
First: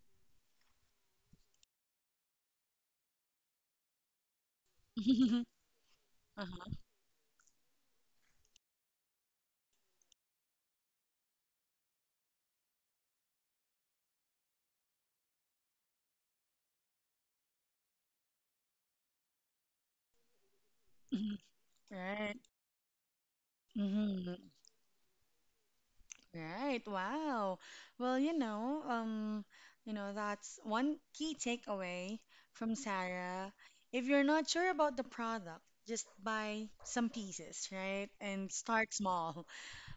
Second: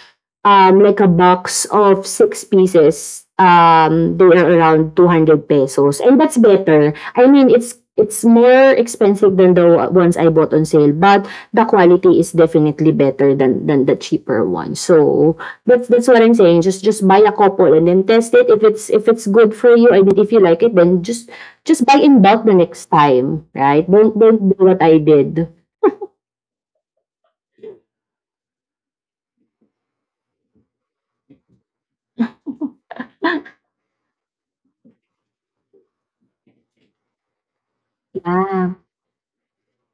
[SPEAKER 2] um, like a box of six pieces, um, they are around two hundred pesos. And that's
[SPEAKER 1] Uh-huh.
[SPEAKER 2] better. I mean, it's it's more expensive than the ones I bought on sale, but the quality is definitely better than than the cheaper one. So that's that's what I'm saying. Just just buy a couple and then test it. If it's if it's good for you and if you like it, then just
[SPEAKER 1] Mhm.
[SPEAKER 2] just buy in
[SPEAKER 1] Right.
[SPEAKER 2] bulk the next time, right? Don't
[SPEAKER 1] Hmm.
[SPEAKER 2] don't do what I did.
[SPEAKER 1] Right. Wow. Well, you know, um, you know, that's one key takeaway from Sarah. If you're not sure about the product, just buy some pieces, right? And
[SPEAKER 2] Yeah.
[SPEAKER 1] start small.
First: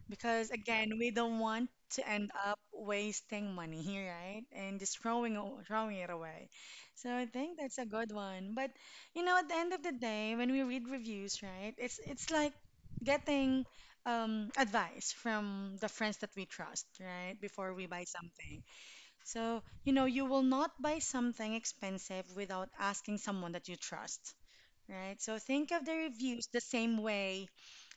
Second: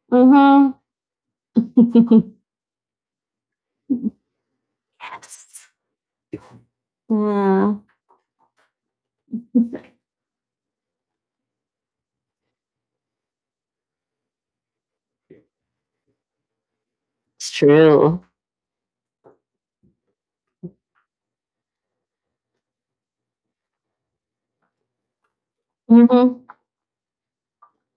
[SPEAKER 1] Because
[SPEAKER 2] Mm-hmm.
[SPEAKER 1] again, we don't want to end up wasting money, right? And just throwing aw-
[SPEAKER 2] Yes.
[SPEAKER 1] throwing it away. So I think that's
[SPEAKER 2] Yeah.
[SPEAKER 1] a good one. But you know, at the end of the day, when we read reviews, right, it's it's like getting um, advice from the friends that we trust, right,
[SPEAKER 2] It's
[SPEAKER 1] before we buy
[SPEAKER 2] true.
[SPEAKER 1] something. So you know, you will not buy something expensive without asking someone that you trust, right? So think of the
[SPEAKER 2] Mhm.
[SPEAKER 1] reviews the same way.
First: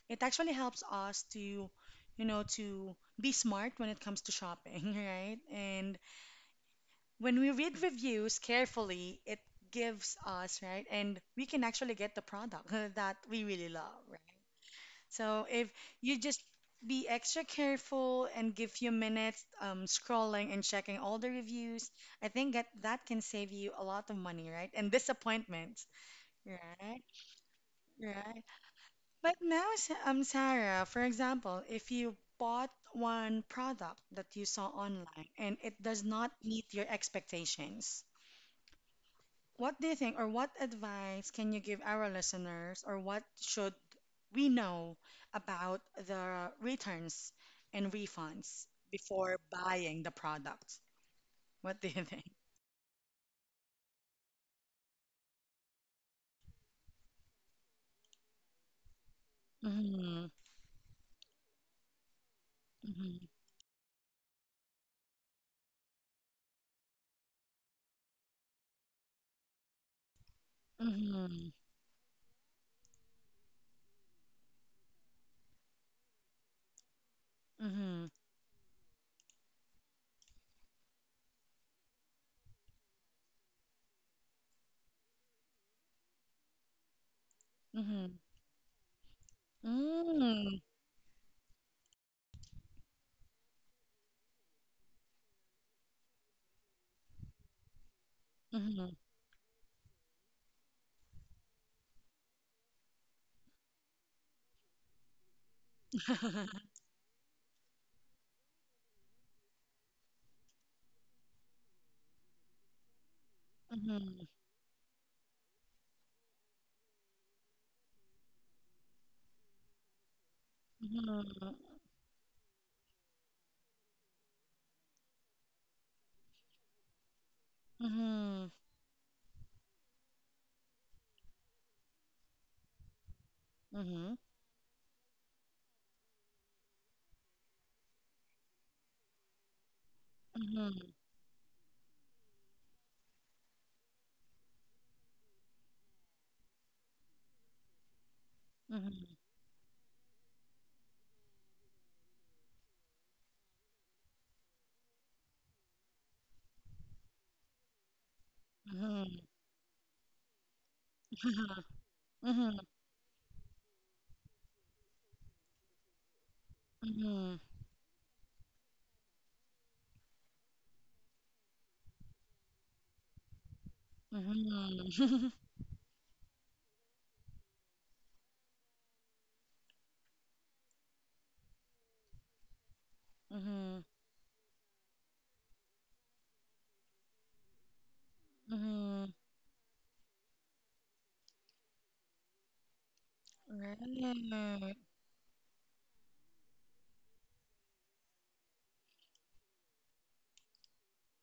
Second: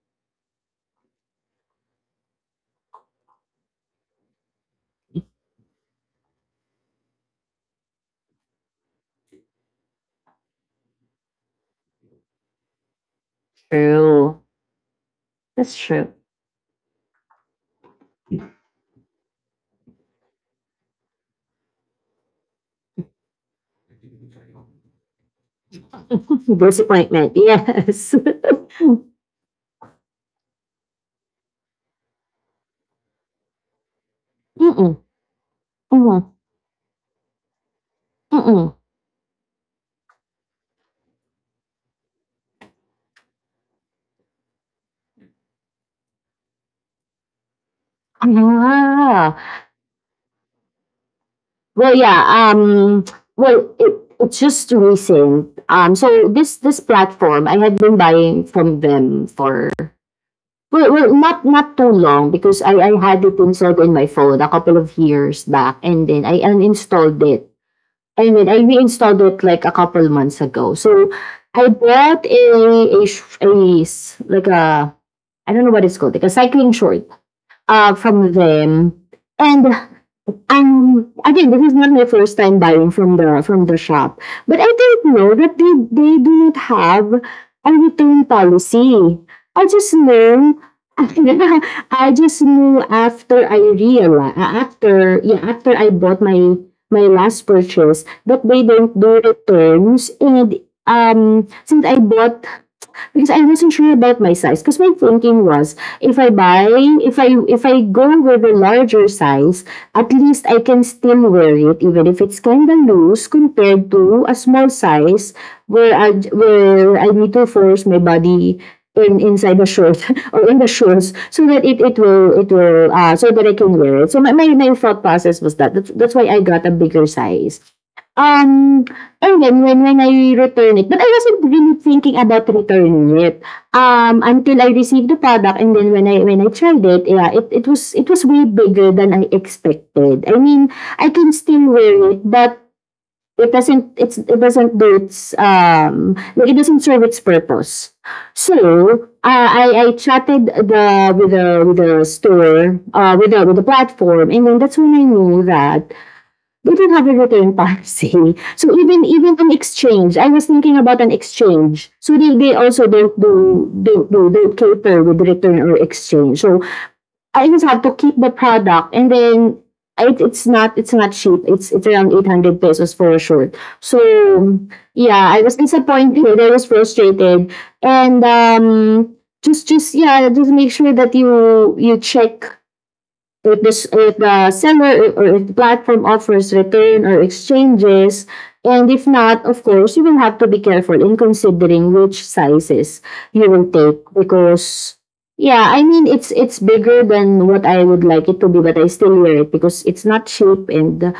[SPEAKER 1] It actually helps us to, you know, to be smart when it comes to shopping, right? And when we read reviews carefully, it gives us, right? And we can actually get the product that we really love, right?
[SPEAKER 2] True.
[SPEAKER 1] So if
[SPEAKER 2] That's true.
[SPEAKER 1] you just be extra careful and give few minutes um, scrolling and checking all the reviews, I think that that can save you a lot of money, right? And disappointment, right?
[SPEAKER 2] Disappointment. Yes.
[SPEAKER 1] Right. But now, Sa- um, Sarah, for example, if you bought one product that you saw
[SPEAKER 2] Mm-mm.
[SPEAKER 1] online and it does not
[SPEAKER 2] Mm-mm.
[SPEAKER 1] meet your expectations,
[SPEAKER 2] Mm-mm.
[SPEAKER 1] what do you think, or what advice can you give our listeners, or what should we know about the returns and refunds before
[SPEAKER 2] Ah.
[SPEAKER 1] buying the product? What do
[SPEAKER 2] Well,
[SPEAKER 1] you think?
[SPEAKER 2] yeah. Um. Well, it, it's just recent. Um. So this this platform, I had been buying from them for,
[SPEAKER 1] Mm-hmm,
[SPEAKER 2] well, well, not not too long, because I I
[SPEAKER 1] mm-hmm,
[SPEAKER 2] had it installed in my phone a couple of years back, and then I uninstalled it, I mean, I reinstalled it like a couple months ago. So
[SPEAKER 1] mm-hmm,
[SPEAKER 2] I bought a a, sh- a s- like a I don't know what it's called, like a cycling short uh
[SPEAKER 1] mm-hmm,
[SPEAKER 2] from them. And um, again, this is not my first time buying from the from the shop, but I didn't know that they they do not have a return policy. I just
[SPEAKER 1] mm-hmm, mm-hmm,
[SPEAKER 2] know. I just knew after, I realized after, yeah, after I bought my my last purchase, that they
[SPEAKER 1] mm-hmm,
[SPEAKER 2] don't do returns. And um since I bought, because I wasn't sure about my size, because my thinking was, if I buy, if I if I go with a larger size, at least I can still wear it, even if it's kind of loose, compared to a small size where I, where I need to force my body in inside the shirt or in the shorts,
[SPEAKER 1] mm-hmm.
[SPEAKER 2] so that it, it will it will uh, so that I can wear it. So my, my, my thought process was that that's, that's why I got a bigger size.
[SPEAKER 1] Mhm.
[SPEAKER 2] Um, and then when when I return it, but I wasn't really thinking about returning it,
[SPEAKER 1] Mhm.
[SPEAKER 2] um, until I received the product. And then when I when I tried it, yeah, it it was it was way bigger than I expected. I mean,
[SPEAKER 1] Mhm.
[SPEAKER 2] I can still wear it, but it doesn't it's it doesn't do its um, like it doesn't serve its purpose. So,
[SPEAKER 1] Mhm.
[SPEAKER 2] uh, I I chatted the with the with the store, uh, with the with the platform, and then that's when I knew that they don't have a return policy. So even
[SPEAKER 1] Mhm.
[SPEAKER 2] even an exchange, I was thinking about an exchange. So they,
[SPEAKER 1] Mhm.
[SPEAKER 2] they
[SPEAKER 1] Mhm.
[SPEAKER 2] also don't do don't do don't cater with return or exchange. So I just have to keep the product. And then it, it's not it's not cheap. It's it's around eight hundred pesos for a shirt. So yeah,
[SPEAKER 1] Mhm.
[SPEAKER 2] I was disappointed. I was frustrated, and um, just just yeah, just make sure that you you check if
[SPEAKER 1] Mhm.
[SPEAKER 2] this if the seller or if the platform offers return or exchanges. And if
[SPEAKER 1] Mhm.
[SPEAKER 2] not, of course you will have to be careful in considering which sizes you will take,
[SPEAKER 1] Right.
[SPEAKER 2] because yeah, I mean, it's it's bigger than what I would like it to be, but I still wear it because it's not cheap. And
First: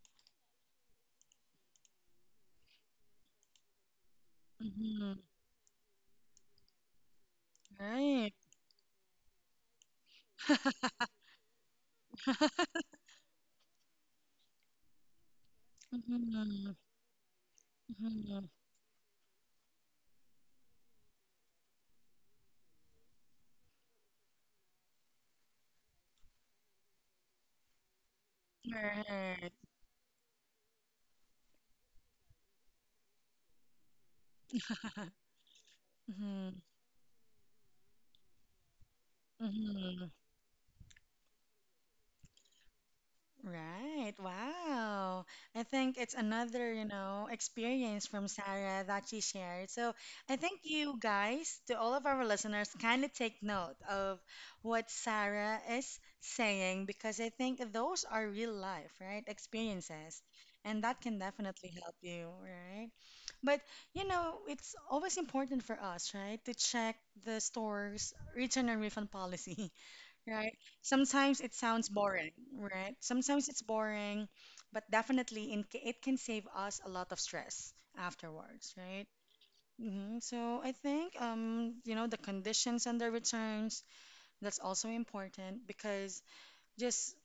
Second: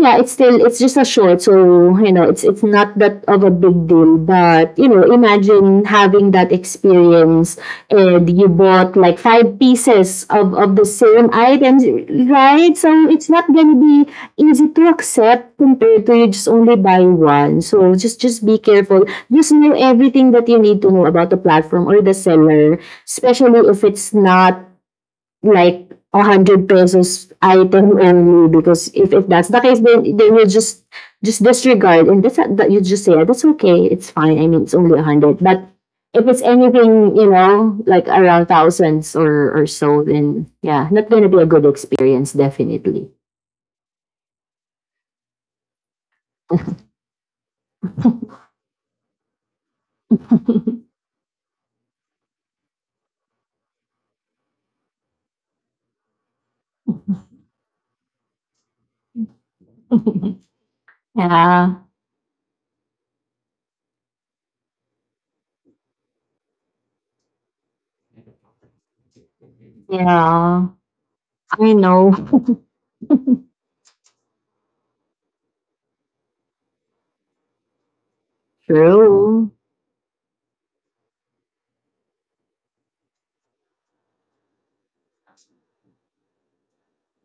[SPEAKER 2] yeah, it's still, it's just a short, so you know, it's it's not that of a big deal. But you know,
[SPEAKER 1] Mhm.
[SPEAKER 2] imagine having that experience and
[SPEAKER 1] Right.
[SPEAKER 2] you bought like five pieces of of the same items, right? So it's not gonna be easy to accept, compared to you just
[SPEAKER 1] Mhm.
[SPEAKER 2] only buy one. So just just
[SPEAKER 1] Mhm.
[SPEAKER 2] be careful. Just know everything that you need to know about the platform or the seller, especially if it's not like a hundred pesos item only, because if, if that's
[SPEAKER 1] Right.
[SPEAKER 2] the case, then then you just just disregard, and that's that. You just say, "Ah, that's okay, it's fine, I mean, it's only a hundred." But if it's
[SPEAKER 1] Mhm.
[SPEAKER 2] anything, you know, like around thousands or or so,
[SPEAKER 1] Mhm.
[SPEAKER 2] then yeah, not gonna be a good experience, definitely.
[SPEAKER 1] Right. Wow. I think it's another, you know, experience from Sarah that she shared. So I think you guys, to all of our listeners, kind of take note of what Sarah is saying because I think those are real life, right? Experiences. And that can
[SPEAKER 2] Yeah.
[SPEAKER 1] definitely help you, right? But, you know, it's always important for us, right, to check the store's return and refund policy, right?
[SPEAKER 2] Yeah,
[SPEAKER 1] Sometimes it
[SPEAKER 2] I
[SPEAKER 1] sounds
[SPEAKER 2] know.
[SPEAKER 1] boring, right? Sometimes it's boring, but definitely in, it can save us a lot of stress afterwards, right?
[SPEAKER 2] True.
[SPEAKER 1] Hmm. So I think um, you know, the conditions and the returns, that's also important because just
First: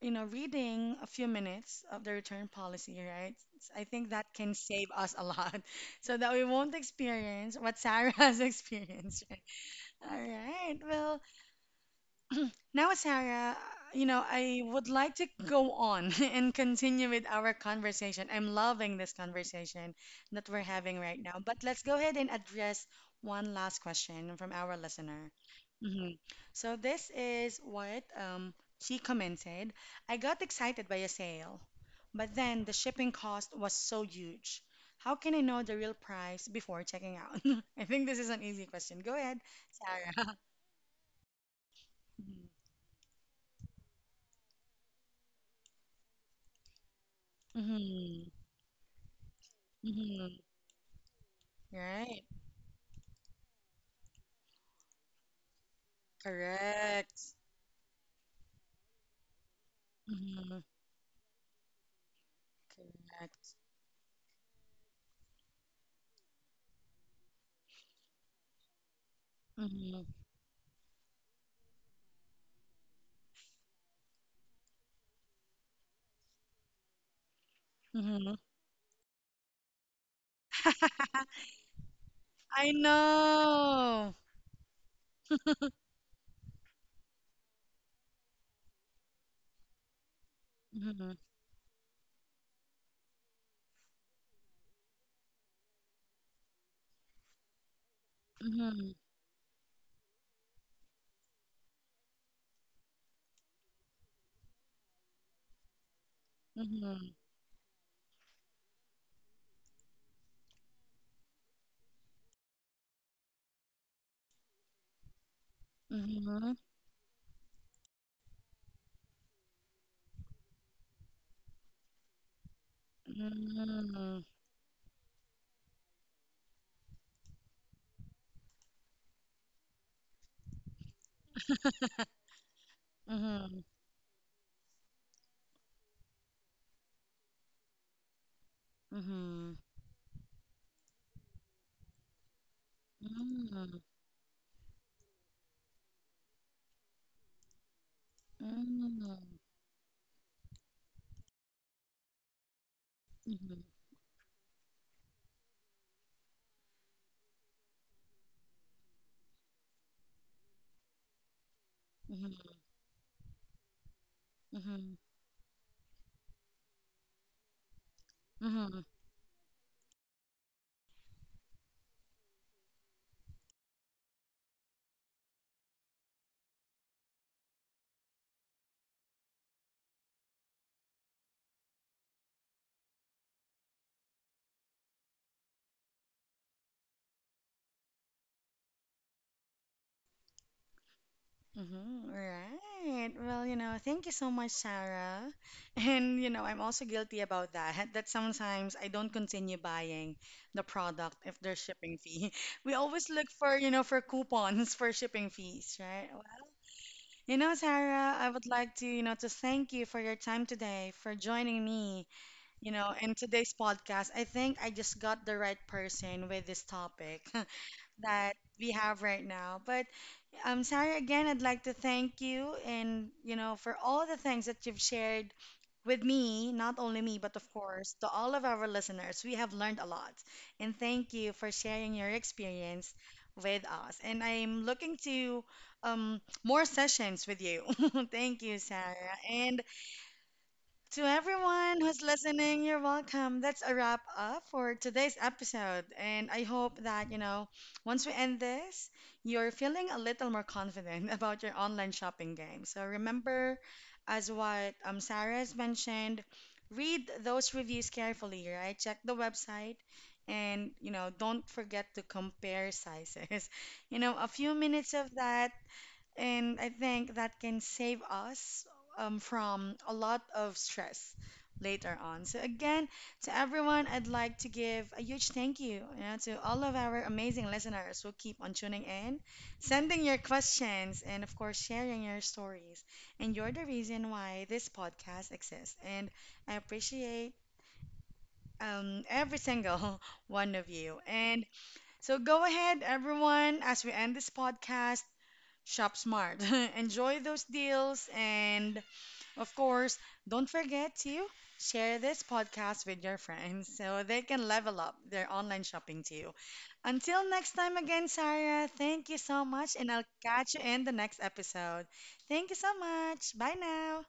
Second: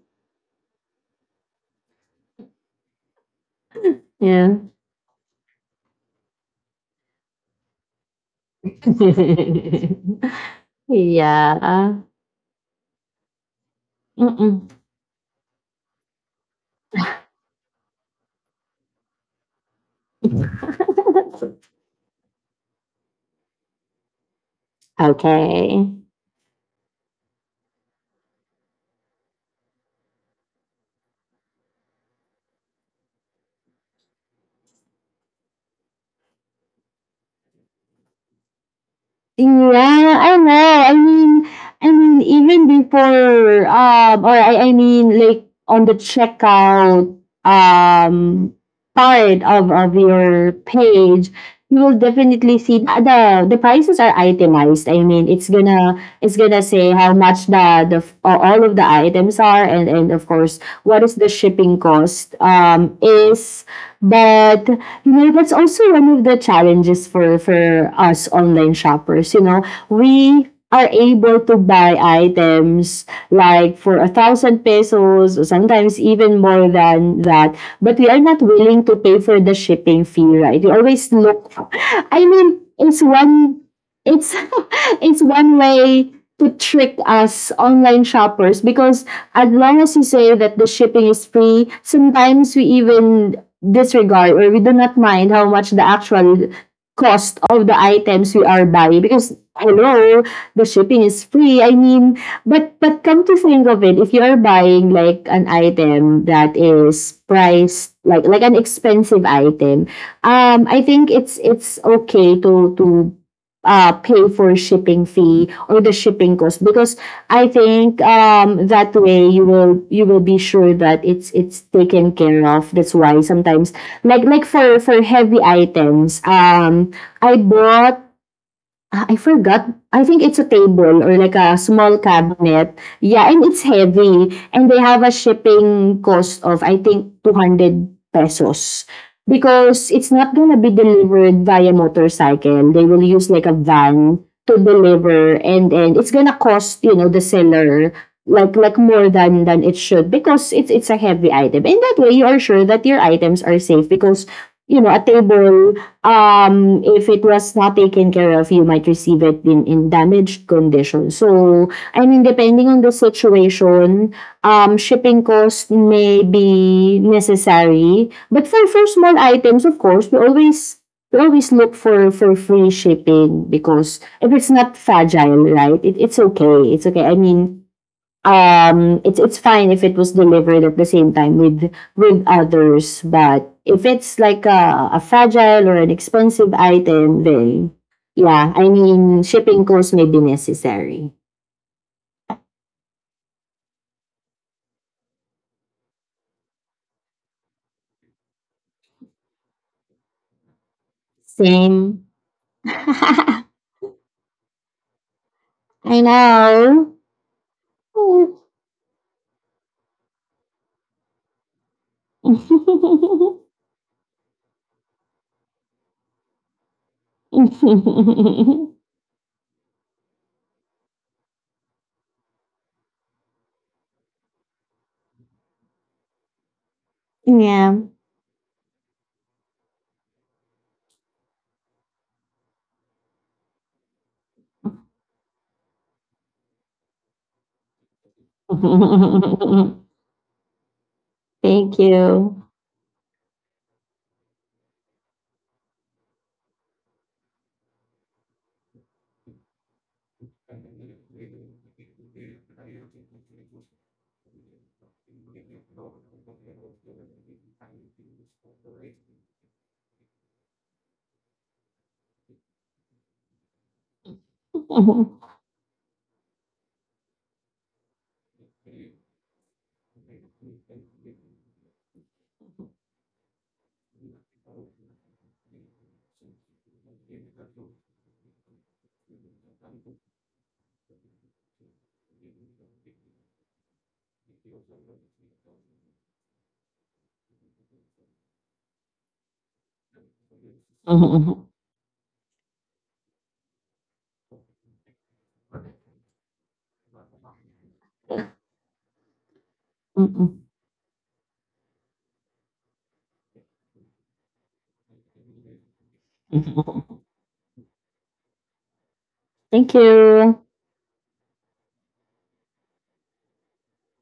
[SPEAKER 1] you know, reading a few minutes of the return policy, right? I think that
[SPEAKER 2] Yeah.
[SPEAKER 1] can save us a lot so that we won't experience what Sarah has experienced, right? All right. Well,
[SPEAKER 2] Yeah.
[SPEAKER 1] now, Sarah, you know, I
[SPEAKER 2] Mm-mm.
[SPEAKER 1] would like to go on and continue with our conversation. I'm loving this conversation that we're having right now, but let's go ahead and address one last question from our listener.
[SPEAKER 2] Okay.
[SPEAKER 1] Hmm. So, this is what um, she commented. I got excited by a sale, but then the shipping cost was so huge. How can I know the real price before checking out? I think this is an easy question. Go ahead,
[SPEAKER 2] Yeah,
[SPEAKER 1] Sarah.
[SPEAKER 2] I know. I mean, I mean, even before, um, or I, I mean, like on the checkout,
[SPEAKER 1] Mhm.
[SPEAKER 2] um, part of,
[SPEAKER 1] Mhm.
[SPEAKER 2] of
[SPEAKER 1] Mhm.
[SPEAKER 2] your page, you will
[SPEAKER 1] Right.
[SPEAKER 2] definitely see th- the the prices are itemized. I mean, it's gonna it's gonna say how
[SPEAKER 1] Correct.
[SPEAKER 2] much the the f- a- all of the items are, and and of course,
[SPEAKER 1] Hmm.
[SPEAKER 2] what is the shipping cost, um,
[SPEAKER 1] Correct.
[SPEAKER 2] is, but you know, that's also one of the challenges for for us online shoppers. You know,
[SPEAKER 1] Hmm.
[SPEAKER 2] we are able to buy items like for a thousand pesos or sometimes even more than that, but we are
[SPEAKER 1] Hmm.
[SPEAKER 2] not willing to pay for the shipping fee, right? We always look, I mean,
[SPEAKER 1] I
[SPEAKER 2] it's one
[SPEAKER 1] know.
[SPEAKER 2] it's it's one way to trick us online shoppers, because as long as you say that the
[SPEAKER 1] Hmm.
[SPEAKER 2] shipping
[SPEAKER 1] Hmm.
[SPEAKER 2] is free, sometimes we even disregard, or we do not mind how much the actual cost of the items we are
[SPEAKER 1] Hmm.
[SPEAKER 2] buying, because hello, the shipping is free. I mean, but but come to think of it, if you are buying like an item that
[SPEAKER 1] Hmm.
[SPEAKER 2] is priced like like an expensive item, um I think it's it's okay to to uh pay for shipping fee or the shipping
[SPEAKER 1] Hmm.
[SPEAKER 2] cost, because I think, um, that way you will you will be sure that it's it's taken care of. That's why
[SPEAKER 1] Hmm.
[SPEAKER 2] sometimes,
[SPEAKER 1] Hmm.
[SPEAKER 2] like like for for heavy items, um, I bought, ah, I forgot. I think it's a table or like a small cabinet. Yeah, and
[SPEAKER 1] Hmm.
[SPEAKER 2] it's heavy. And they have a shipping cost of, I think, two hundred pesos.
[SPEAKER 1] Hmm. Hmm.
[SPEAKER 2] Because it's not going to be delivered via motorcycle. They will use like a van to deliver. And then it's going to cost, you know, the seller like like more than than it should, because it's it's a heavy item. And that way you are sure that your items are safe, because you know, a table, um, if it was not taken care of, you might receive it in, in damaged condition. So, I mean,
[SPEAKER 1] Hmm.
[SPEAKER 2] depending on the situation, um,
[SPEAKER 1] Hmm.
[SPEAKER 2] shipping cost may be necessary. But for,
[SPEAKER 1] Hmm.
[SPEAKER 2] for small items, of course, we always we always look for, for free shipping, because if it's not fragile, right, it, it's okay. It's okay. I mean, um it's it's fine if it was delivered at the same time with with others. But if it's like a, a fragile or an expensive item, then yeah, I mean, shipping costs may be necessary.
[SPEAKER 1] Mm-hmm. Right. Well, you know, thank you so much, Sarah. And, you know, I'm also guilty about that, that sometimes I don't continue buying the product if there's shipping
[SPEAKER 2] Same.
[SPEAKER 1] fee. We
[SPEAKER 2] I
[SPEAKER 1] always look for, you know, for coupons for shipping fees, right? Well,
[SPEAKER 2] know.
[SPEAKER 1] you know, Sarah, I would like to, you know, to thank you for your time today, for joining me, you know, in today's podcast. I think I just got the right person with this topic that we have right now. But um, Sarah, again, I'd like to thank you and, you know, for all the things that you've shared with me, not only me, but of
[SPEAKER 2] Yeah.
[SPEAKER 1] course, to all of our listeners. We have learned a lot. And thank you for sharing your experience with us. And I'm looking to um, more sessions with you. Thank you, Sarah. And to everyone
[SPEAKER 2] Thank
[SPEAKER 1] who's
[SPEAKER 2] you.
[SPEAKER 1] listening, you're welcome. That's a wrap up for today's episode. And I hope that, you know, once we end this, you're feeling a little more confident about your online shopping game. So remember, as what um, Sarah has mentioned, read those reviews carefully, right? Check the website and, you know, don't forget to compare sizes. You know, a few minutes of that and I think that can save us um, from a lot of stress later on. So, again, to everyone, I'd like to give a huge thank you, you know, to all of our amazing listeners who keep on tuning in, sending your questions, and of course, sharing your stories. And you're the reason why this podcast exists. And I appreciate um, every single one of you. And so, go ahead, everyone, as we end this podcast. Shop smart. Enjoy those deals. And of course, don't forget to share this podcast with your friends so they can level up their online shopping too. Until next time again, Sarah, thank you so much.
[SPEAKER 2] Thank
[SPEAKER 1] And I'll
[SPEAKER 2] you.
[SPEAKER 1] catch you in the next episode. Thank you so much. Bye now.